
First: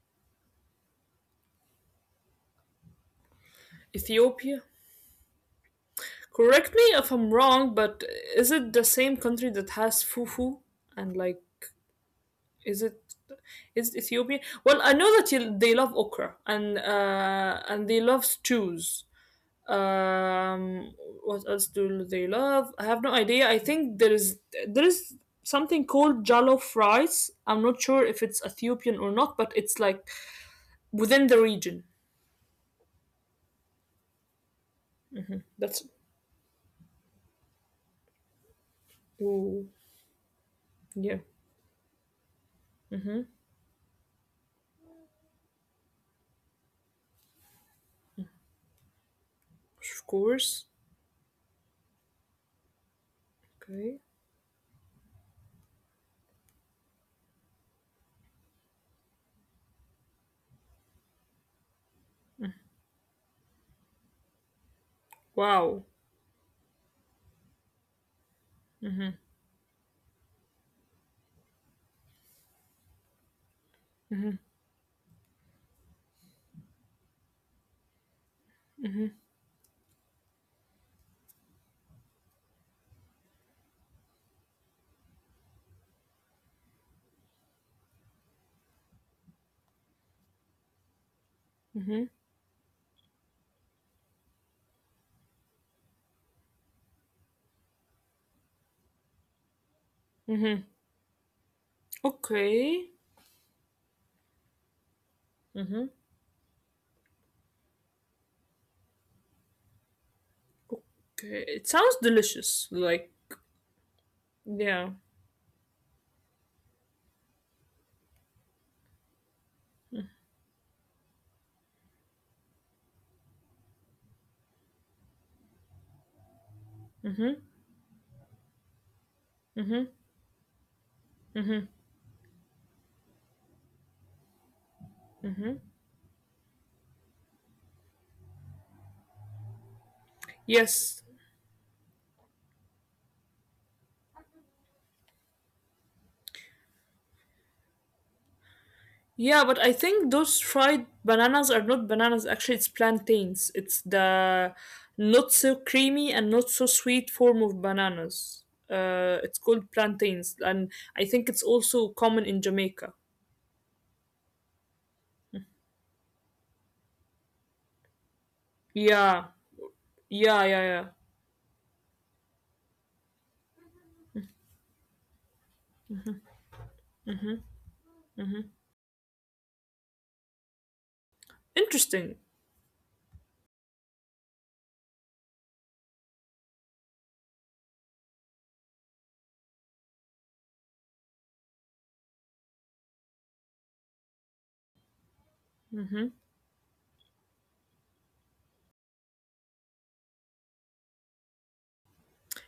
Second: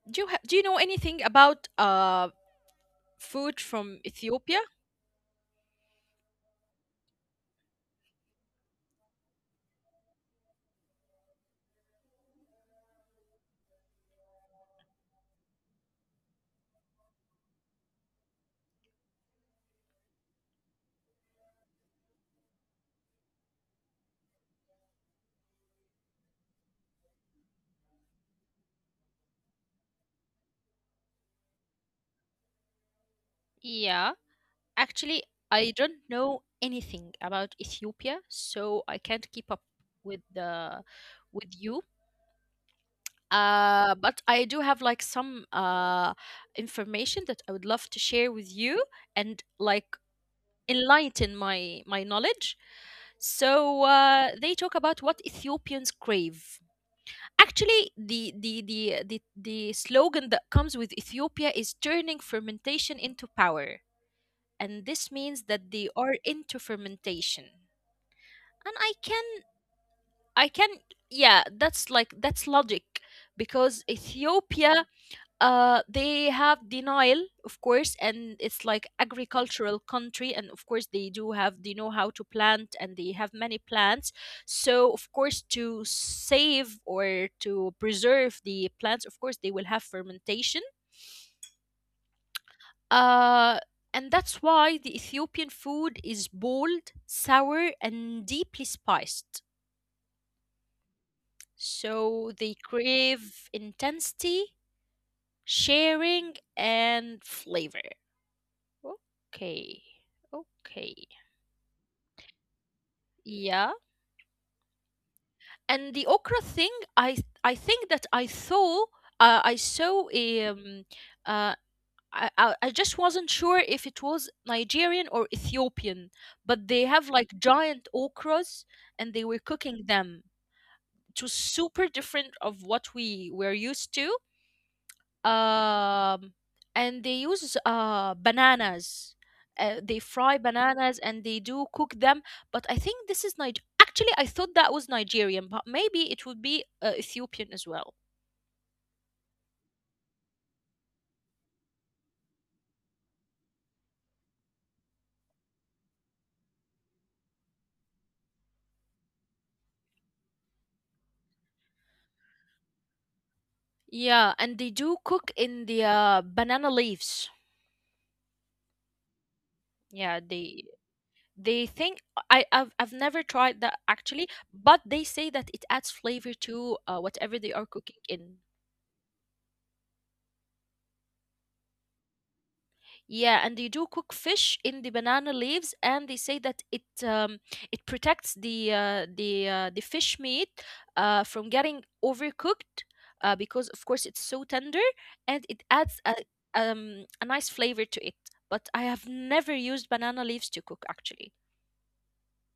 Speaker 1: Do you do you know anything about food from Ethiopia?
Speaker 2: Ethiopia. Correct me if I'm wrong, but is it the same country that has fufu? And like, is it is it Ethiopia? Well, I know that you, they love okra and they love stews. Um, what else do they love? I have no idea. I think there is something called jollof rice. I'm not sure if it's Ethiopian or not, but it's like within the region.
Speaker 1: Yeah, actually, I don't
Speaker 2: That's
Speaker 1: know anything about Ethiopia, so I can't keep up
Speaker 2: ooh,
Speaker 1: with the
Speaker 2: yeah,
Speaker 1: with you. But I do have like some information that I would love to share with you, and like
Speaker 2: of course.
Speaker 1: enlighten my my knowledge. So
Speaker 2: Okay.
Speaker 1: they talk about what Ethiopians crave. Actually, the slogan that comes with Ethiopia is turning fermentation into power, and this means that they are
Speaker 2: Wow.
Speaker 1: into fermentation. And I can yeah, that's like that's logic because Ethiopia they have denial, of course, and it's like agricultural country and of course they do have, they know how to plant and they have many plants, so of course to save or to preserve the plants, of course they will have fermentation, uh and that's why the Ethiopian food is bold, sour, and deeply spiced.
Speaker 2: Mm-hmm.
Speaker 1: So they
Speaker 2: Okay.
Speaker 1: crave intensity,
Speaker 2: Mm-hmm.
Speaker 1: sharing, and flavor. Okay. Okay.
Speaker 2: Okay. It sounds delicious. Like,
Speaker 1: Yeah.
Speaker 2: yeah.
Speaker 1: And the okra thing, I I think that I saw I saw uh I, I just wasn't sure if it was Nigerian or Ethiopian, but they have like
Speaker 2: Mm-hmm.
Speaker 1: giant okras and they were cooking
Speaker 2: Mm-hmm.
Speaker 1: them. It was
Speaker 2: Mm-hmm.
Speaker 1: super different of what we were used to, um, and they use bananas they fry bananas
Speaker 2: Yes.
Speaker 1: and they do cook them but I think this actually I thought that was Nigerian but maybe it would be Ethiopian as well.
Speaker 2: Yeah, but I think those fried bananas are not bananas. Actually, it's plantains. It's the not so creamy and not so sweet form of bananas. It's called plantains, and I think it's also common in Jamaica.
Speaker 1: Yeah, and they do cook in the banana leaves.
Speaker 2: Yeah.
Speaker 1: Yeah,
Speaker 2: Yeah. Yeah. Yeah.
Speaker 1: they think I've never tried that actually, but they say that it adds flavor to whatever they are cooking in.
Speaker 2: Mm-hmm. Interesting.
Speaker 1: Yeah, and they do cook fish in the banana leaves, and they say that it it protects the the fish meat from getting overcooked because of course it's so tender and it adds
Speaker 2: Mm-hmm.
Speaker 1: a nice flavor to it. But I have never used banana leaves to cook actually.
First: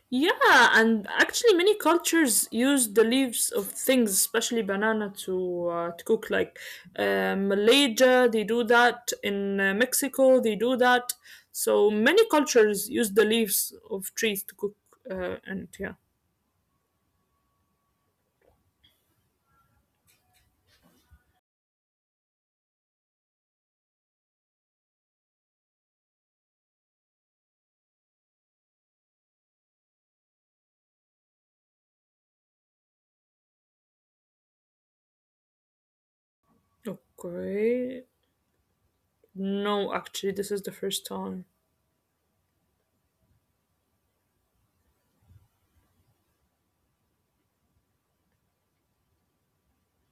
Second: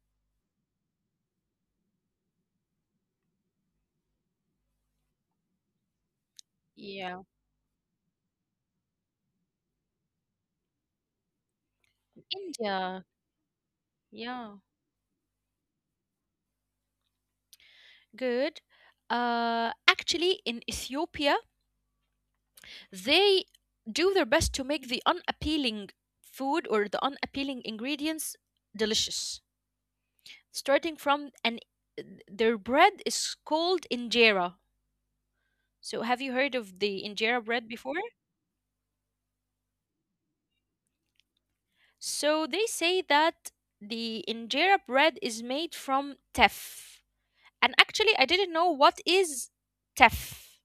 Speaker 2: Yeah, and actually, many cultures use the leaves of things, especially banana, to cook. Like
Speaker 1: Yeah.
Speaker 2: Malaysia, they do that. In Mexico, they do that. So many
Speaker 1: India,
Speaker 2: cultures use the leaves
Speaker 1: yeah,
Speaker 2: of trees to cook. And yeah,
Speaker 1: good. Actually, in Ethiopia they do their best to make the unappealing food or the unappealing ingredients delicious. Starting from an their bread is called injera. So have you heard of the injera bread before?
Speaker 2: okay. No, actually, this is the first time.
Speaker 1: So they say that the injera bread is made from teff. And actually I didn't know what is teff,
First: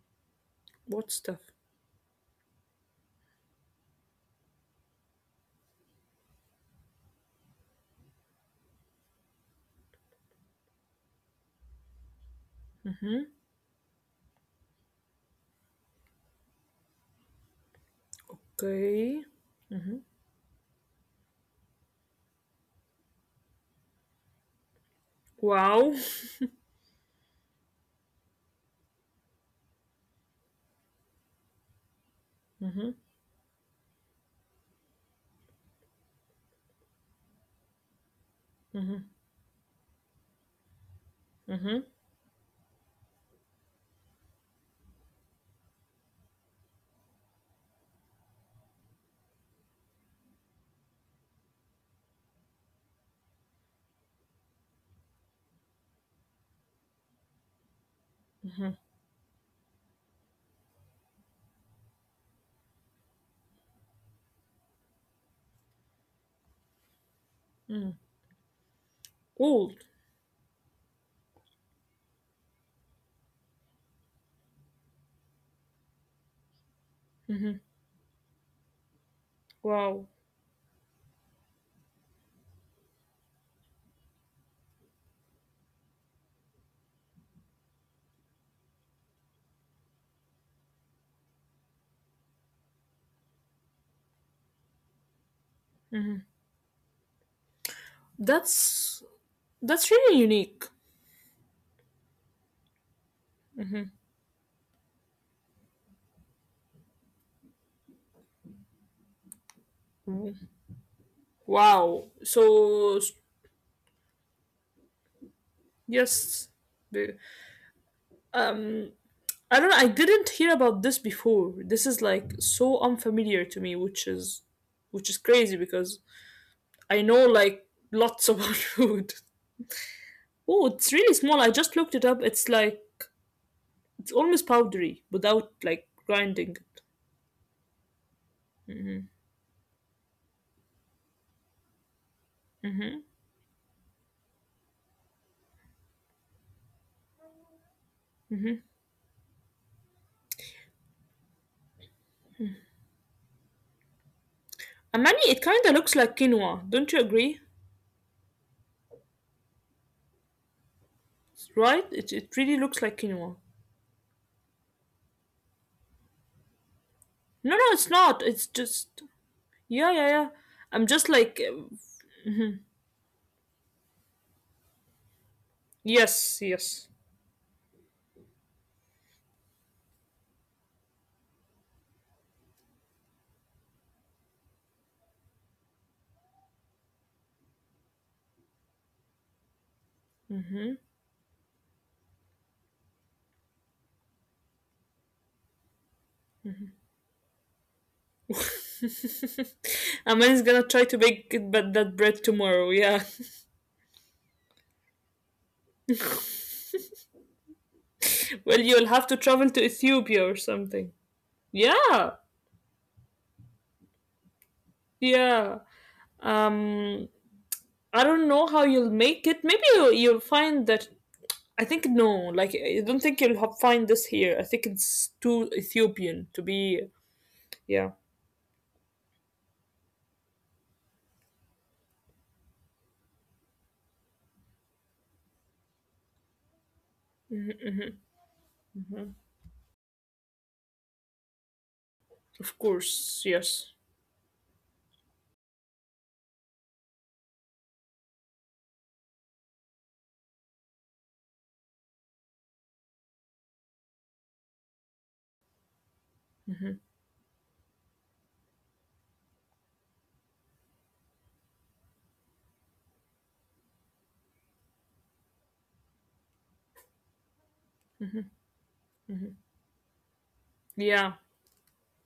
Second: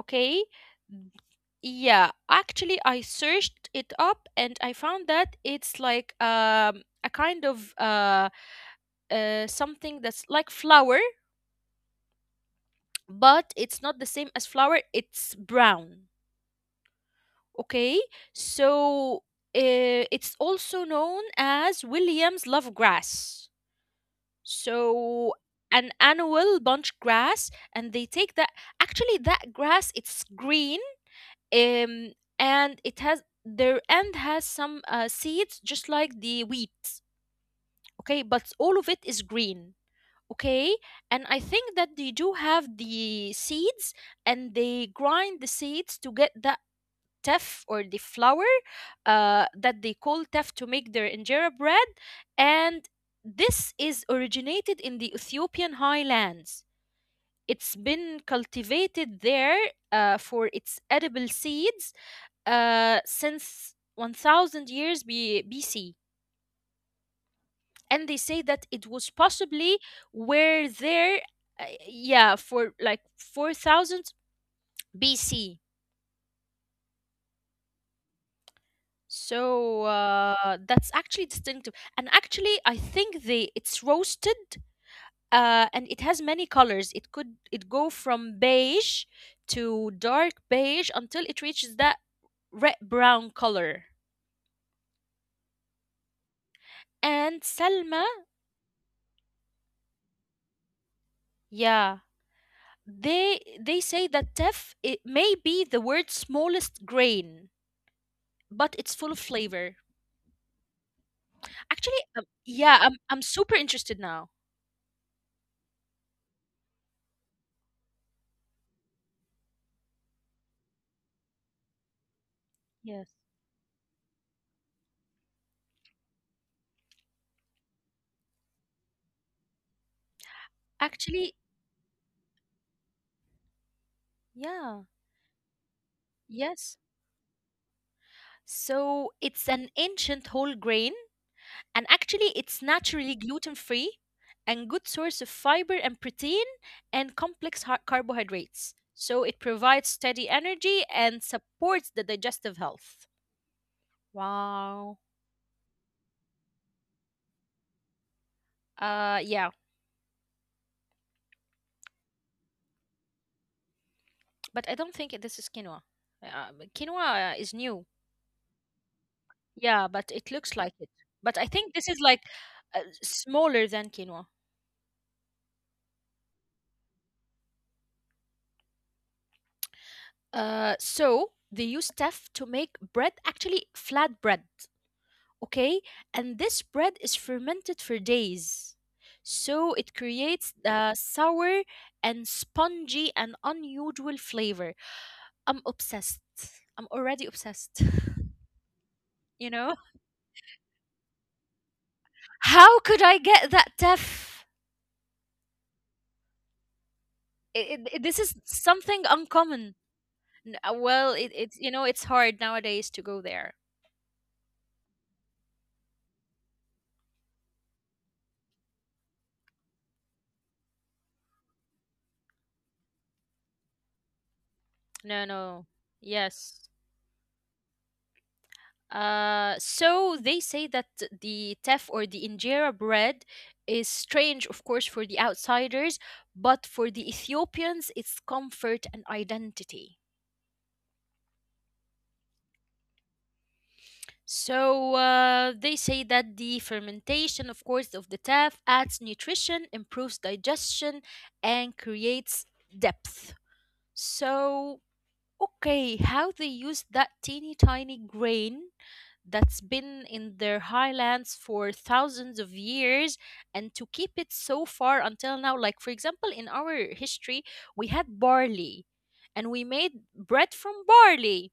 Speaker 1: okay?
Speaker 2: What stuff?
Speaker 1: Yeah, actually, I searched it up and I found that it's like a kind of something that's like flour, but it's not the same as flour, it's brown. Okay, so
Speaker 2: Okay.
Speaker 1: it's also known as Williams love grass. So an
Speaker 2: Wow.
Speaker 1: annual bunch grass, and they take that. Actually, that grass it's green, um, and it has their end has some seeds just like the wheat, okay, but all of it is green, okay, and I think
Speaker 2: Mm-hmm.
Speaker 1: that they do have the seeds and they grind the seeds to get that teff or the flour that they call teff to make their injera bread. And this is originated in the Ethiopian highlands, it's been cultivated there for its edible seeds since 1,000 years BC. And they say that it was
Speaker 2: Cool.
Speaker 1: possibly were there, yeah, for like 4,000 BC. So
Speaker 2: Wow.
Speaker 1: that's actually distinctive. And actually, I think they it's roasted and it has many colors. It could it go from beige to dark beige until it reaches that red brown color. And Selma,
Speaker 2: That's that's really unique.
Speaker 1: yeah, they say that teff it may be the world's smallest grain but it's full of flavor. Actually,
Speaker 2: Wow.
Speaker 1: yeah, I'm,
Speaker 2: So
Speaker 1: I'm super interested now.
Speaker 2: yes, the- um, I don't know. I didn't hear about this before. This is like
Speaker 1: Yes.
Speaker 2: so unfamiliar to me, which is crazy because I know like lots about food.
Speaker 1: Actually.
Speaker 2: Oh, it's really small. I just looked it up. It's like
Speaker 1: Yeah.
Speaker 2: it's almost powdery without like
Speaker 1: Yes.
Speaker 2: grinding it.
Speaker 1: So it's an ancient whole grain, and actually it's naturally gluten free and good source of fiber and protein and carbohydrates, so it provides steady energy and supports the digestive health. Wow.
Speaker 2: Amani, it kind of looks like quinoa. Don't you agree?
Speaker 1: Uh, yeah.
Speaker 2: Right? It really looks like quinoa.
Speaker 1: But I don't think this is quinoa. Quinoa is
Speaker 2: No, no,
Speaker 1: new.
Speaker 2: it's not. It's just yeah,
Speaker 1: Yeah,
Speaker 2: yeah,
Speaker 1: but
Speaker 2: yeah.
Speaker 1: it looks like
Speaker 2: I'm
Speaker 1: it.
Speaker 2: just like
Speaker 1: But I think this is like smaller than quinoa.
Speaker 2: yes, yes.
Speaker 1: So they use teff to make bread, actually flat bread. Okay, and this bread is fermented for days, so it
Speaker 2: Hmm?
Speaker 1: creates the sour and spongy and unusual flavor. I'm obsessed. I'm already obsessed. You know,
Speaker 2: Aman's gonna try to make it, but that bread tomorrow, yeah.
Speaker 1: how could I get that teff?
Speaker 2: Well,
Speaker 1: This is
Speaker 2: you'll have to travel
Speaker 1: something
Speaker 2: to Ethiopia
Speaker 1: uncommon.
Speaker 2: or something.
Speaker 1: Well, it's
Speaker 2: Yeah,
Speaker 1: you know it's hard nowadays to go there.
Speaker 2: yeah. Um, I don't know how you'll make it. Maybe you'll find that. I think no, like I don't think you'll find this here. I think it's too
Speaker 1: No, no,
Speaker 2: Ethiopian to be.
Speaker 1: yes.
Speaker 2: Yeah,
Speaker 1: So they say that the teff or the injera bread is strange, of course, for the outsiders, but for the Ethiopians, it's comfort and identity.
Speaker 2: of course. Yes.
Speaker 1: So they say that the fermentation, of course, of the teff adds nutrition, improves digestion, and creates depth. So okay
Speaker 2: Hmm.
Speaker 1: how they use that teeny tiny grain that's been in their highlands for thousands of years and to keep it so far until now. Like for example in our history we had barley and we made bread
Speaker 2: Yeah.
Speaker 1: from barley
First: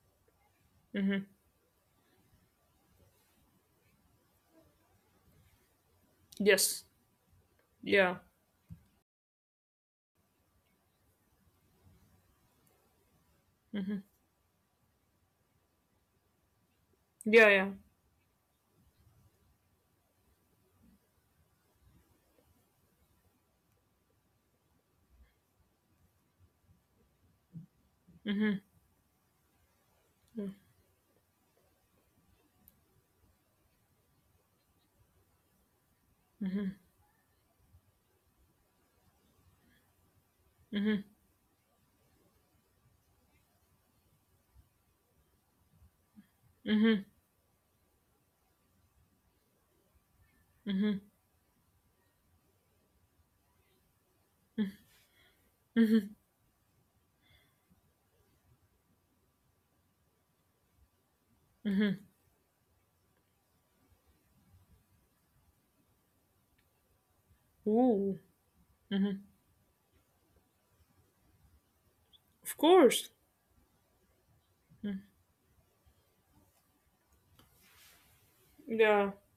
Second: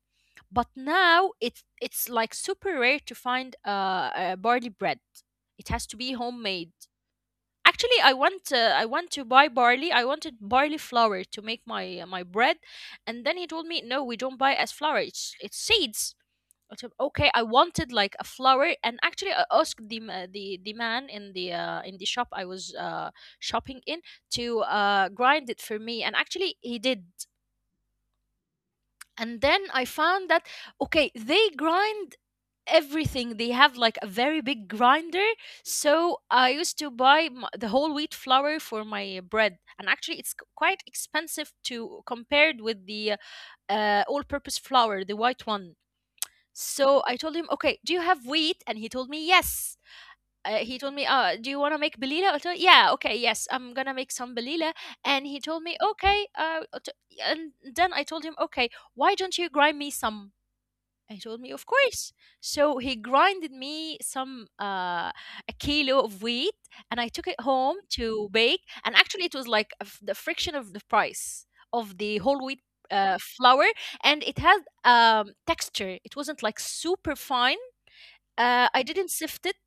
Speaker 1: but
Speaker 2: Hmm.
Speaker 1: now it's like super rare to find barley bread, it has to be homemade.
Speaker 2: Yes.
Speaker 1: Actually,
Speaker 2: Yeah.
Speaker 1: I want to buy barley. I wanted barley flour to make my my bread, and then he told me, "No, we don't buy as flour. It's seeds." I said, "Okay." I
Speaker 2: Yeah. Yeah.
Speaker 1: wanted like a flour, and actually, I asked the man in the shop I was shopping in to grind it for me, and actually, he did.
Speaker 2: Hmm.
Speaker 1: And then I found that okay, they grind everything, they have like a very big grinder. So I used to buy the whole wheat flour for my bread and actually it's quite
Speaker 2: Hmm.
Speaker 1: expensive to compared with the all purpose flour, the white one. So I
Speaker 2: Hmm.
Speaker 1: told him okay, do you have wheat, and he told me yes. Uh, he told me
Speaker 2: Hmm.
Speaker 1: do you want to make belila, I told yeah okay yes I'm gonna make some belila. And he told me okay t- and then I told him okay, why don't you grind me some. I told me, of course. So he grinded me some a kilo of wheat, and I took it home to
Speaker 2: Ooh.
Speaker 1: bake. And actually, it was
Speaker 2: Hmm.
Speaker 1: like the friction of the price of the whole wheat
Speaker 2: Of course.
Speaker 1: flour, and it had texture. It wasn't like super fine. I didn't
Speaker 2: Yeah.
Speaker 1: sift it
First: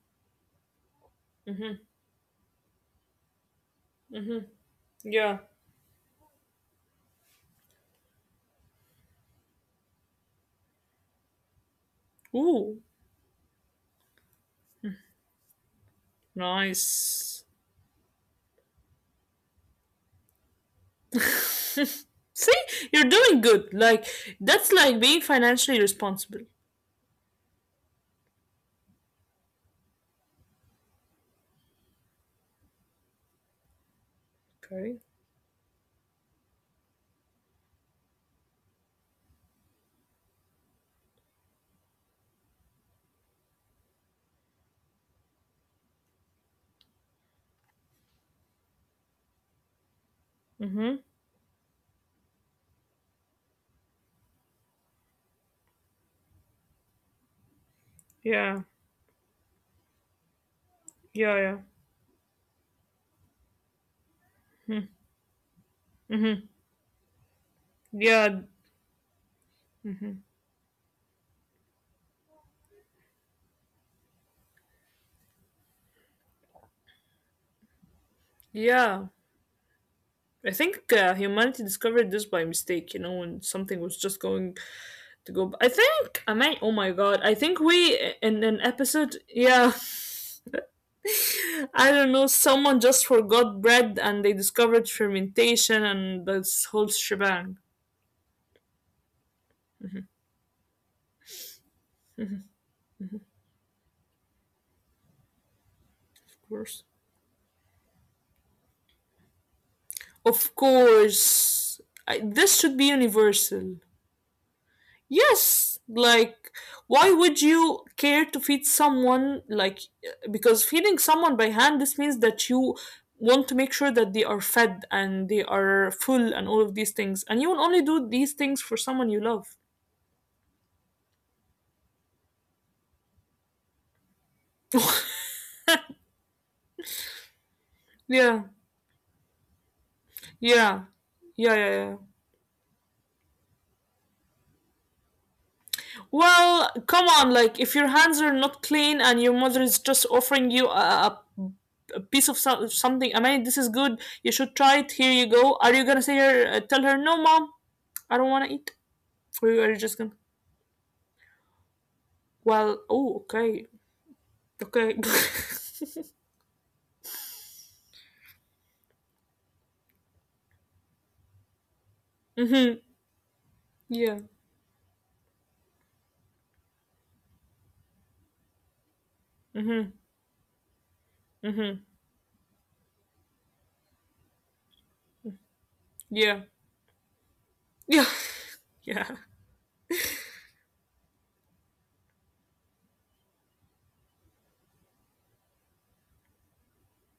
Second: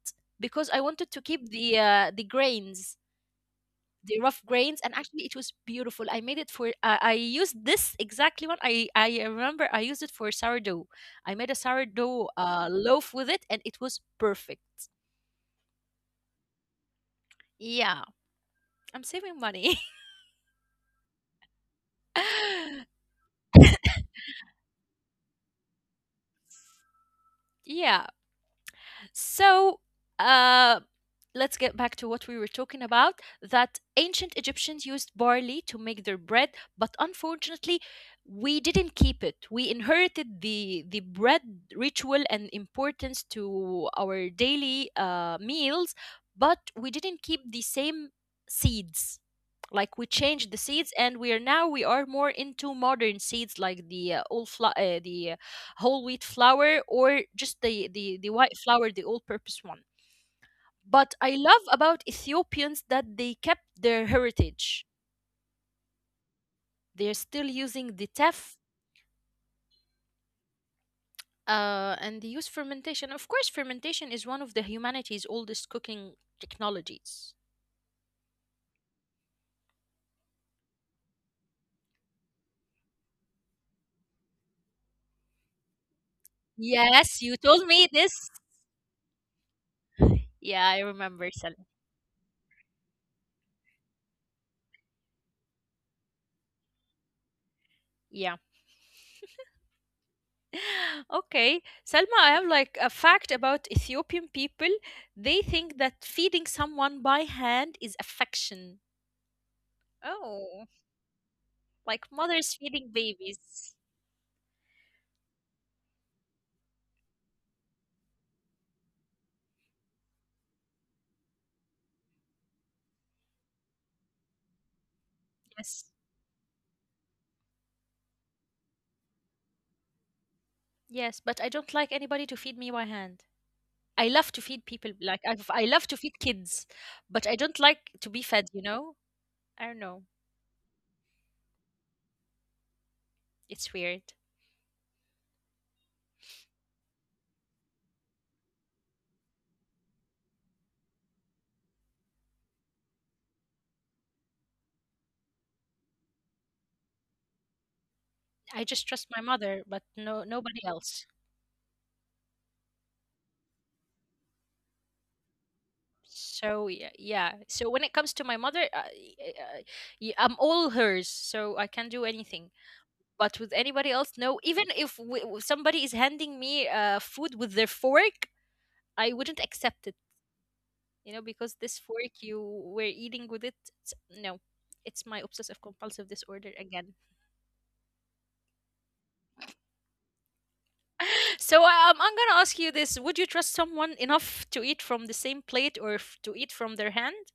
Speaker 1: because I wanted to keep the
Speaker 2: Hmm.
Speaker 1: uh, the grains the rough grains. And actually it
Speaker 2: Yeah.
Speaker 1: was beautiful. I made it for I used this exactly one. I remember I used it for sourdough. I made a sourdough
Speaker 2: Ooh,
Speaker 1: loaf with it and it was perfect.
Speaker 2: nice.
Speaker 1: Yeah, I'm saving money.
Speaker 2: See, you're doing good. Like that's like being financially responsible.
Speaker 1: Yeah. So, uh, let's get back to what we were talking about, that ancient Egyptians
Speaker 2: Okay.
Speaker 1: used barley to make their bread, but unfortunately, we didn't keep it. We inherited the bread ritual and importance to our daily meals, but we didn't keep the same seeds. Like we changed the
Speaker 2: Mm-hmm.
Speaker 1: seeds, and we are now we are more into modern seeds, like the whole wheat flour, or just the
Speaker 2: Yeah.
Speaker 1: white flour, the all purpose one. But
Speaker 2: Yeah.
Speaker 1: I
Speaker 2: Yeah.
Speaker 1: love about Ethiopians that they kept their heritage.
Speaker 2: Mm-hmm.
Speaker 1: They're still using the
Speaker 2: Yeah.
Speaker 1: teff, and they use fermentation. Of course, fermentation is one of the humanity's oldest cooking technologies.
Speaker 2: Yeah. I think humanity discovered this by mistake. You know, when something was just going to go. I think. I mean, oh my god,
Speaker 1: Yes,
Speaker 2: I
Speaker 1: you
Speaker 2: think
Speaker 1: told me
Speaker 2: we
Speaker 1: this.
Speaker 2: in an episode. Yeah.
Speaker 1: Yeah, I remember Salim.
Speaker 2: I don't know, someone just forgot bread and they discovered fermentation and this whole shebang.
Speaker 1: Yeah. Okay, Selma, I have like a fact about Ethiopian people. They think that
Speaker 2: Of
Speaker 1: feeding
Speaker 2: course.
Speaker 1: someone by hand is affection.
Speaker 2: Of
Speaker 1: Oh.
Speaker 2: course. I,
Speaker 1: Like
Speaker 2: this
Speaker 1: mothers
Speaker 2: should be
Speaker 1: feeding
Speaker 2: universal.
Speaker 1: babies.
Speaker 2: Yes, like, why would you care to feed someone? Like, because feeding someone by hand, this means that you want to make sure that they are fed and they are
Speaker 1: Yes.
Speaker 2: full and all of these things. And you will only do these things for someone you love.
Speaker 1: Yes, but I don't like anybody to feed me by hand. I love to feed people. Like I love to feed kids, but I don't like to be
Speaker 2: Yeah,
Speaker 1: fed. You know. I don't know.
Speaker 2: yeah, yeah, yeah, yeah.
Speaker 1: It's weird.
Speaker 2: Well, come on, like if your hands are not clean and your mother is just offering you a piece of something, I mean, this is good. You should try it. Here you go. Are you gonna say her, tell her, no, mom, I don't want
Speaker 1: I
Speaker 2: to eat,
Speaker 1: just trust my
Speaker 2: or
Speaker 1: mother,
Speaker 2: are
Speaker 1: but
Speaker 2: you just gonna?
Speaker 1: no, nobody else.
Speaker 2: Well, oh, okay, okay.
Speaker 1: So yeah, yeah. So when it comes to my mother, I'm all hers. So I can do anything.
Speaker 2: Mm-hmm.
Speaker 1: But with anybody else,
Speaker 2: Yeah.
Speaker 1: no. Even if somebody is handing me food with their fork, I wouldn't accept it.
Speaker 2: Mm-hmm.
Speaker 1: You know, because this
Speaker 2: Mm-hmm.
Speaker 1: fork you were eating with it, it's, no, it's my obsessive compulsive disorder
Speaker 2: Yeah.
Speaker 1: again.
Speaker 2: Yeah. Yeah.
Speaker 1: So I'm gonna ask you this: would you trust someone enough to eat from the same plate, or to eat from their hand?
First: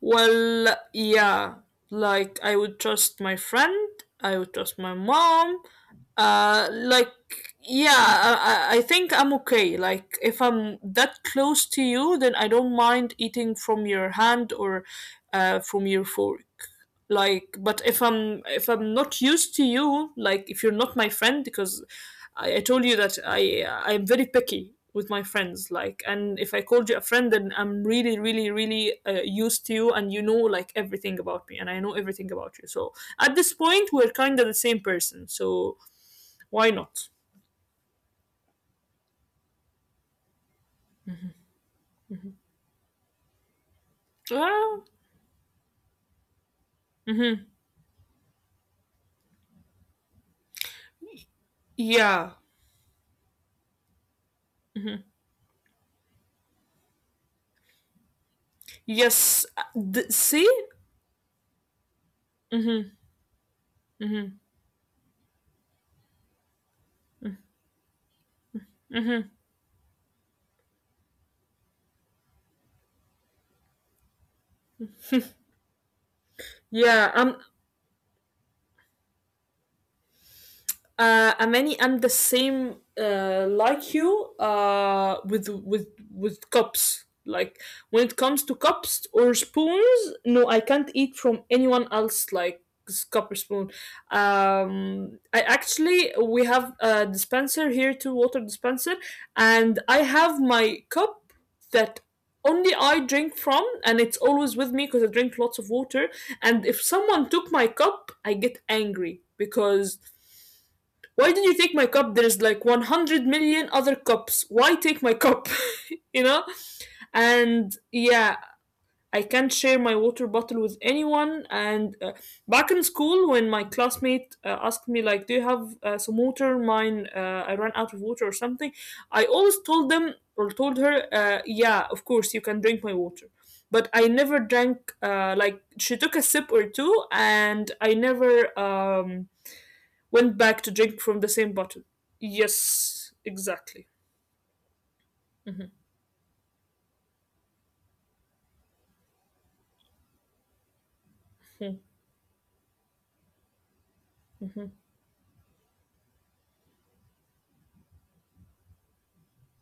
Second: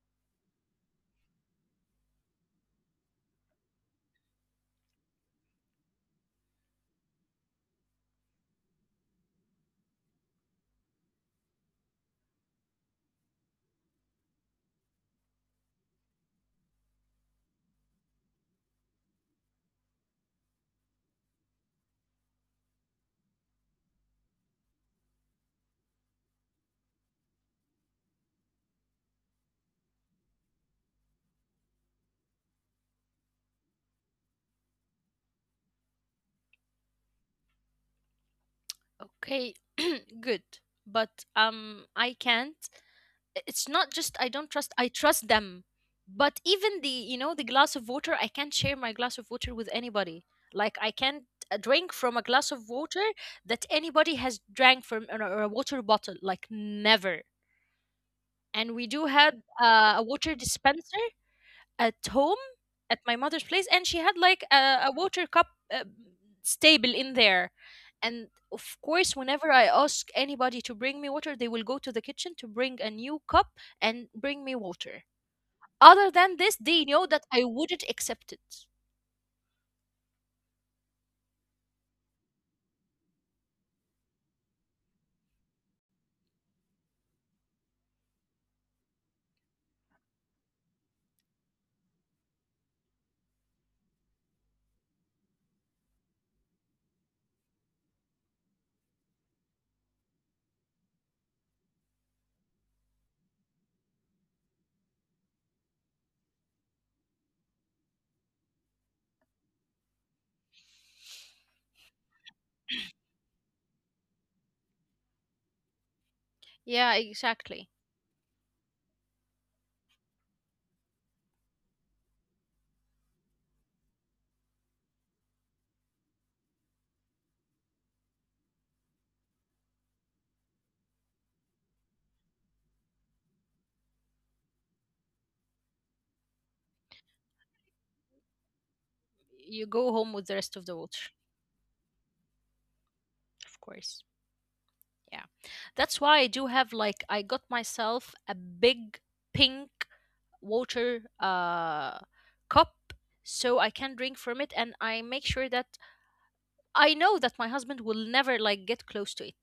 Speaker 2: Well, yeah, like I would trust my friend, I would trust my mom. Uh, like, yeah, I think I'm okay. Like, if I'm that close to you, then I don't mind eating from your hand or from your fork. Like, but if I'm not used to you, like if you're not my friend, because I told you that I'm very picky with my friends, like, and if I called you a friend, then I'm really really really used to you, and you know like everything about me, and I know everything about you, so at this point we're kind of the same person, so why not?
Speaker 1: Okay. Good, but I can't. It's not just I don't trust, I
Speaker 2: Well,
Speaker 1: trust them. But even the, you know, the
Speaker 2: hmm,
Speaker 1: glass of water, I can't share my glass of water with anybody. Like I can't drink from a
Speaker 2: yeah,
Speaker 1: glass of water that anybody has drank from, or a water bottle. Like never. And we do have
Speaker 2: yes.
Speaker 1: a water
Speaker 2: See.
Speaker 1: dispenser at home at
Speaker 2: Mm-hmm.
Speaker 1: my mother's place, and she had like
Speaker 2: Mm-hmm.
Speaker 1: a water cup uh, stable in there. And of course, whenever I ask anybody to bring me water, they will go to the kitchen to bring a new cup and bring me water. Other than this, they know that
Speaker 2: yeah
Speaker 1: I
Speaker 2: i'm
Speaker 1: wouldn't accept it.
Speaker 2: I'm any I'm the same like you with cups. Like when it comes to cups or spoons, no, I can't eat from anyone else. Like cup or spoon. I actually, we have a dispenser here, too, water dispenser, and I have my cup that only I drink from, and it's always with me because I drink lots of water. And if someone took my cup, I get angry because why did you take my cup? There's like 100 million other cups, why take my cup? You know,
Speaker 1: Yeah, exactly.
Speaker 2: and yeah, I can't share my water bottle with anyone, and back in school when my classmate asked me like, do you have some water, mine I ran out of water or something, I always told them or told her, yeah, of course you can drink my water, but I never drank, like she took a sip or two, and I never um
Speaker 1: You go home with the rest of
Speaker 2: went
Speaker 1: the
Speaker 2: back to
Speaker 1: water.
Speaker 2: drink from the same bottle. Yes,
Speaker 1: Of course.
Speaker 2: exactly.
Speaker 1: Yeah,
Speaker 2: Mm-hmm.
Speaker 1: that's why I do have, like, I got myself a big pink water cup so I can drink from it,
Speaker 2: Mm-hmm.
Speaker 1: and I make sure that I know that my husband will never like get close to it.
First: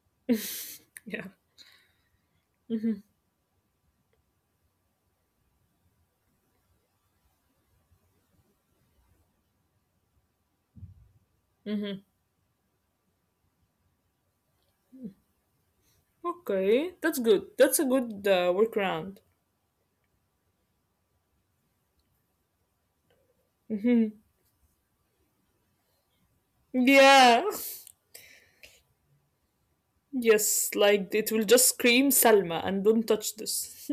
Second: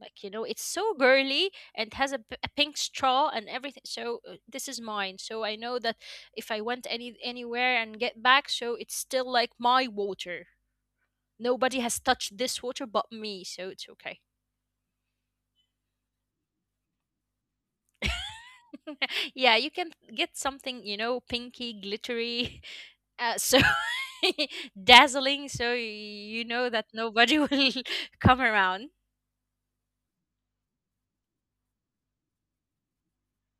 Speaker 1: Like you know, it's so
Speaker 2: Yeah.
Speaker 1: girly and has a pink
Speaker 2: Mm-hmm.
Speaker 1: straw and everything. So this is mine. So I know that if I went anywhere and get back, so it's still like my water.
Speaker 2: Mm-hmm.
Speaker 1: Nobody has touched this water but me, so it's okay.
Speaker 2: Okay, that's good. That's a good workaround.
Speaker 1: Yeah, you can get something, you know, pinky, glittery, so
Speaker 2: Mm-hmm.
Speaker 1: dazzling, so you know that
Speaker 2: Yeah.
Speaker 1: nobody will come around.
Speaker 2: Yes, like it will just scream Salma and don't touch this.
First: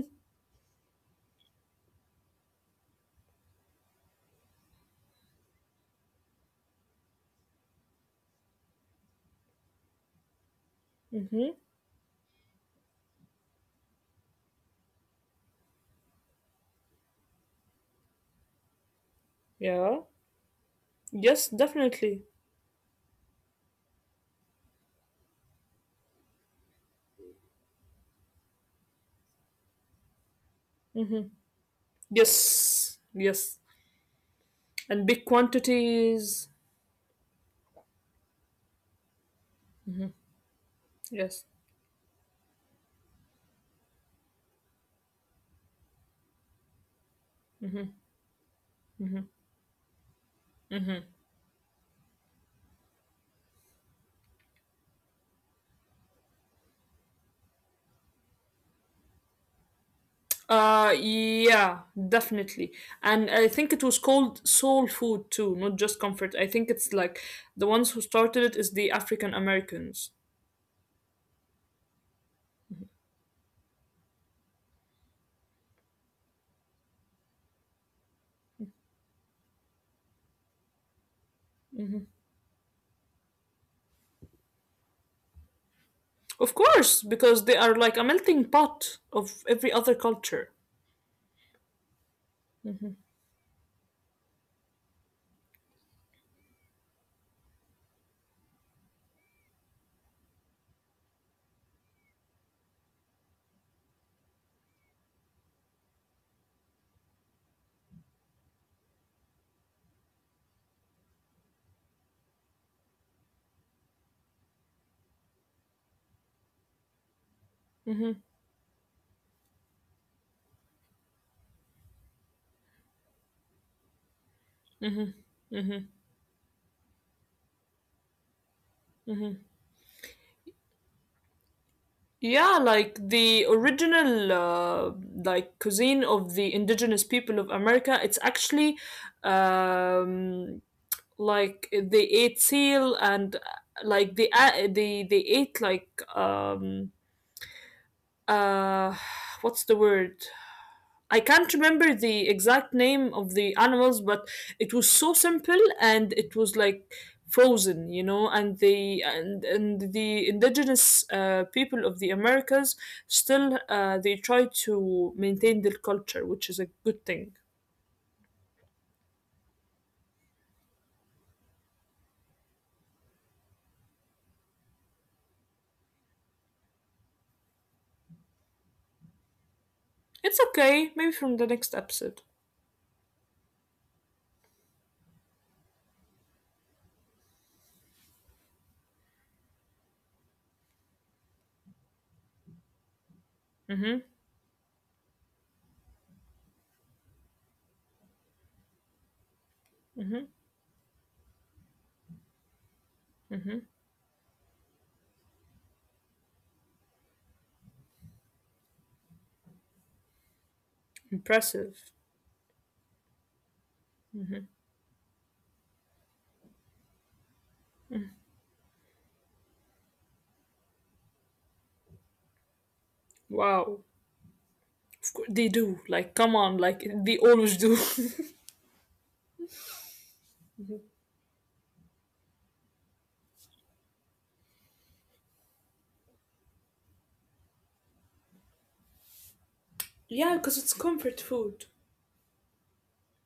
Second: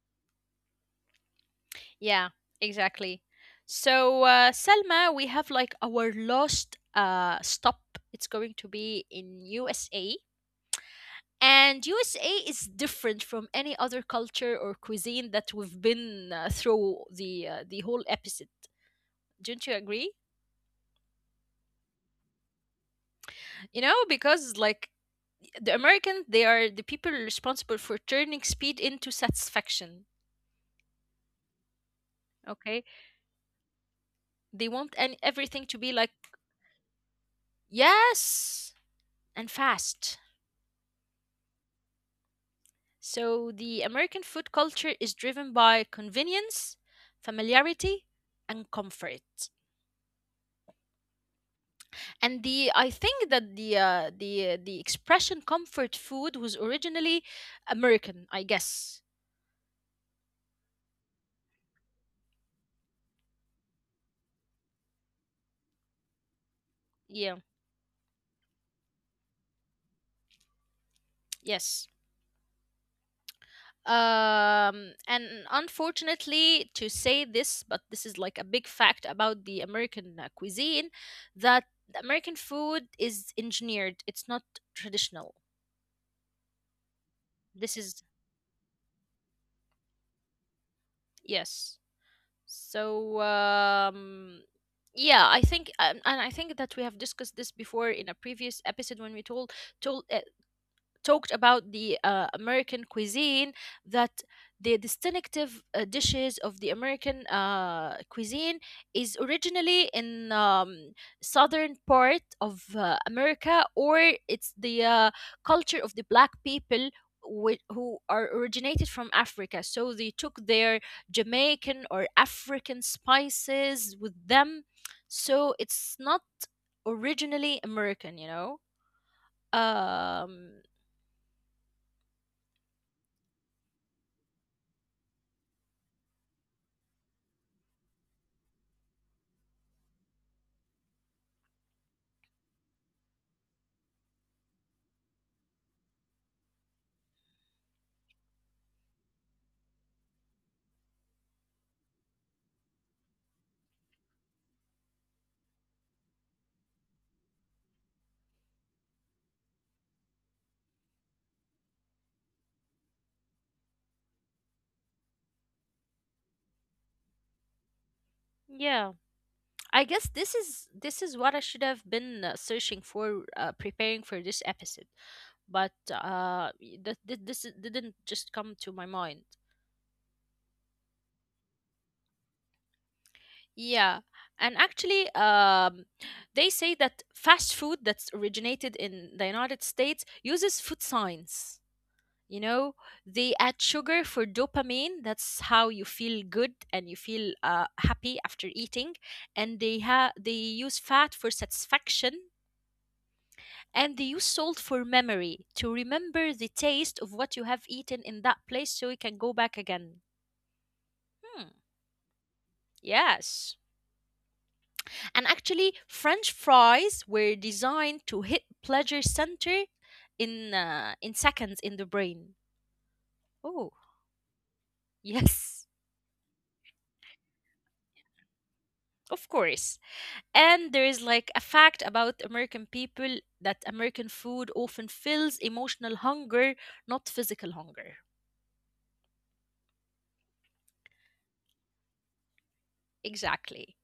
Speaker 1: Yeah, exactly. So, Selma, we have like our last stop. It's going to be in USA.
Speaker 2: Mm-hmm.
Speaker 1: And USA is different from any other culture or cuisine that we've been through the whole episode. Don't you agree?
Speaker 2: Yeah. Yes, definitely.
Speaker 1: You know, because like the Americans, they are the people responsible for turning speed into satisfaction.
Speaker 2: Mm-hmm.
Speaker 1: Okay,
Speaker 2: Yes. Yes.
Speaker 1: they want and
Speaker 2: And
Speaker 1: everything
Speaker 2: big
Speaker 1: to be like,
Speaker 2: quantities.
Speaker 1: yes, and fast.
Speaker 2: Yes.
Speaker 1: So the American food culture is driven by convenience, familiarity, and comfort. And the, I think that the expression comfort food was originally American, I guess.
Speaker 2: Yeah, definitely. And I think it was called soul food too, not just comfort. I think it's
Speaker 1: Yeah.
Speaker 2: like the ones who started it is the African Americans.
Speaker 1: Yes. Um, and unfortunately to say this, but this is like a big fact about the American cuisine, that the American
Speaker 2: Hmm.
Speaker 1: food is engineered, it's not traditional.
Speaker 2: Of course,
Speaker 1: This
Speaker 2: because they
Speaker 1: is,
Speaker 2: are like a melting pot of every other culture.
Speaker 1: yes. So um, yeah, I think and I think that we have discussed this before in a previous episode, when we told told uh, talked about the American cuisine, that the distinctive dishes of the American cuisine is originally in southern part of America, or it's the culture of the black people. Who are
Speaker 2: Hmm.
Speaker 1: originated from Africa, so they took their Jamaican or African spices with them.
Speaker 2: Hmm.
Speaker 1: So it's
Speaker 2: Hmm.
Speaker 1: not originally American, you know.
Speaker 2: Hmm.
Speaker 1: Um,
Speaker 2: Yeah, like the original like cuisine of the indigenous people of America, it's actually um like they ate seal and like they ate like uh what's the word? I can't remember the exact name of the animals, but it was so simple and it was like frozen, you know, and the indigenous people of the americas still they try to maintain their culture, which is a good thing.
Speaker 1: yeah. I guess this is what I should have been searching for, preparing for this episode. But that this didn't just come to my mind.
Speaker 2: It's okay, maybe from the next episode.
Speaker 1: Yeah, and actually, they say that fast food that's originated in the United States uses food science. You know, they add sugar for
Speaker 2: Mm-hmm,
Speaker 1: dopamine. That's how you feel good and you feel happy after eating. And they
Speaker 2: mm-hmm,
Speaker 1: use fat for satisfaction, and they
Speaker 2: mm-hmm.
Speaker 1: use salt for memory to remember the taste of what you have eaten in that place so you can go back again. Hmm,
Speaker 2: Impressive.
Speaker 1: yes. And actually, French fries were designed to hit pleasure center in seconds in the brain. Oh.
Speaker 2: Wow.
Speaker 1: Yes.
Speaker 2: Of course, they do. Like, come on. Like, they always do.
Speaker 1: Of course. And there is like a fact about American people, that American food often fills emotional hunger, not physical hunger.
Speaker 2: Yeah, because it's comfort food.
Speaker 1: Exactly.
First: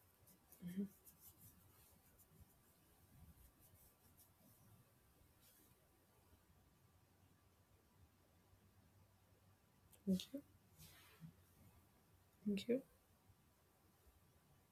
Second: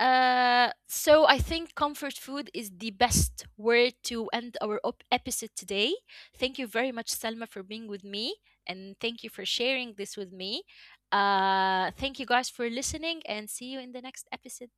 Speaker 1: So I think comfort food is the best word to end episode today. Thank you very much, Selma, for being with me, and thank you for sharing this with me. Thank you guys for
Speaker 2: Thank you.
Speaker 1: listening, and see you in the next episode.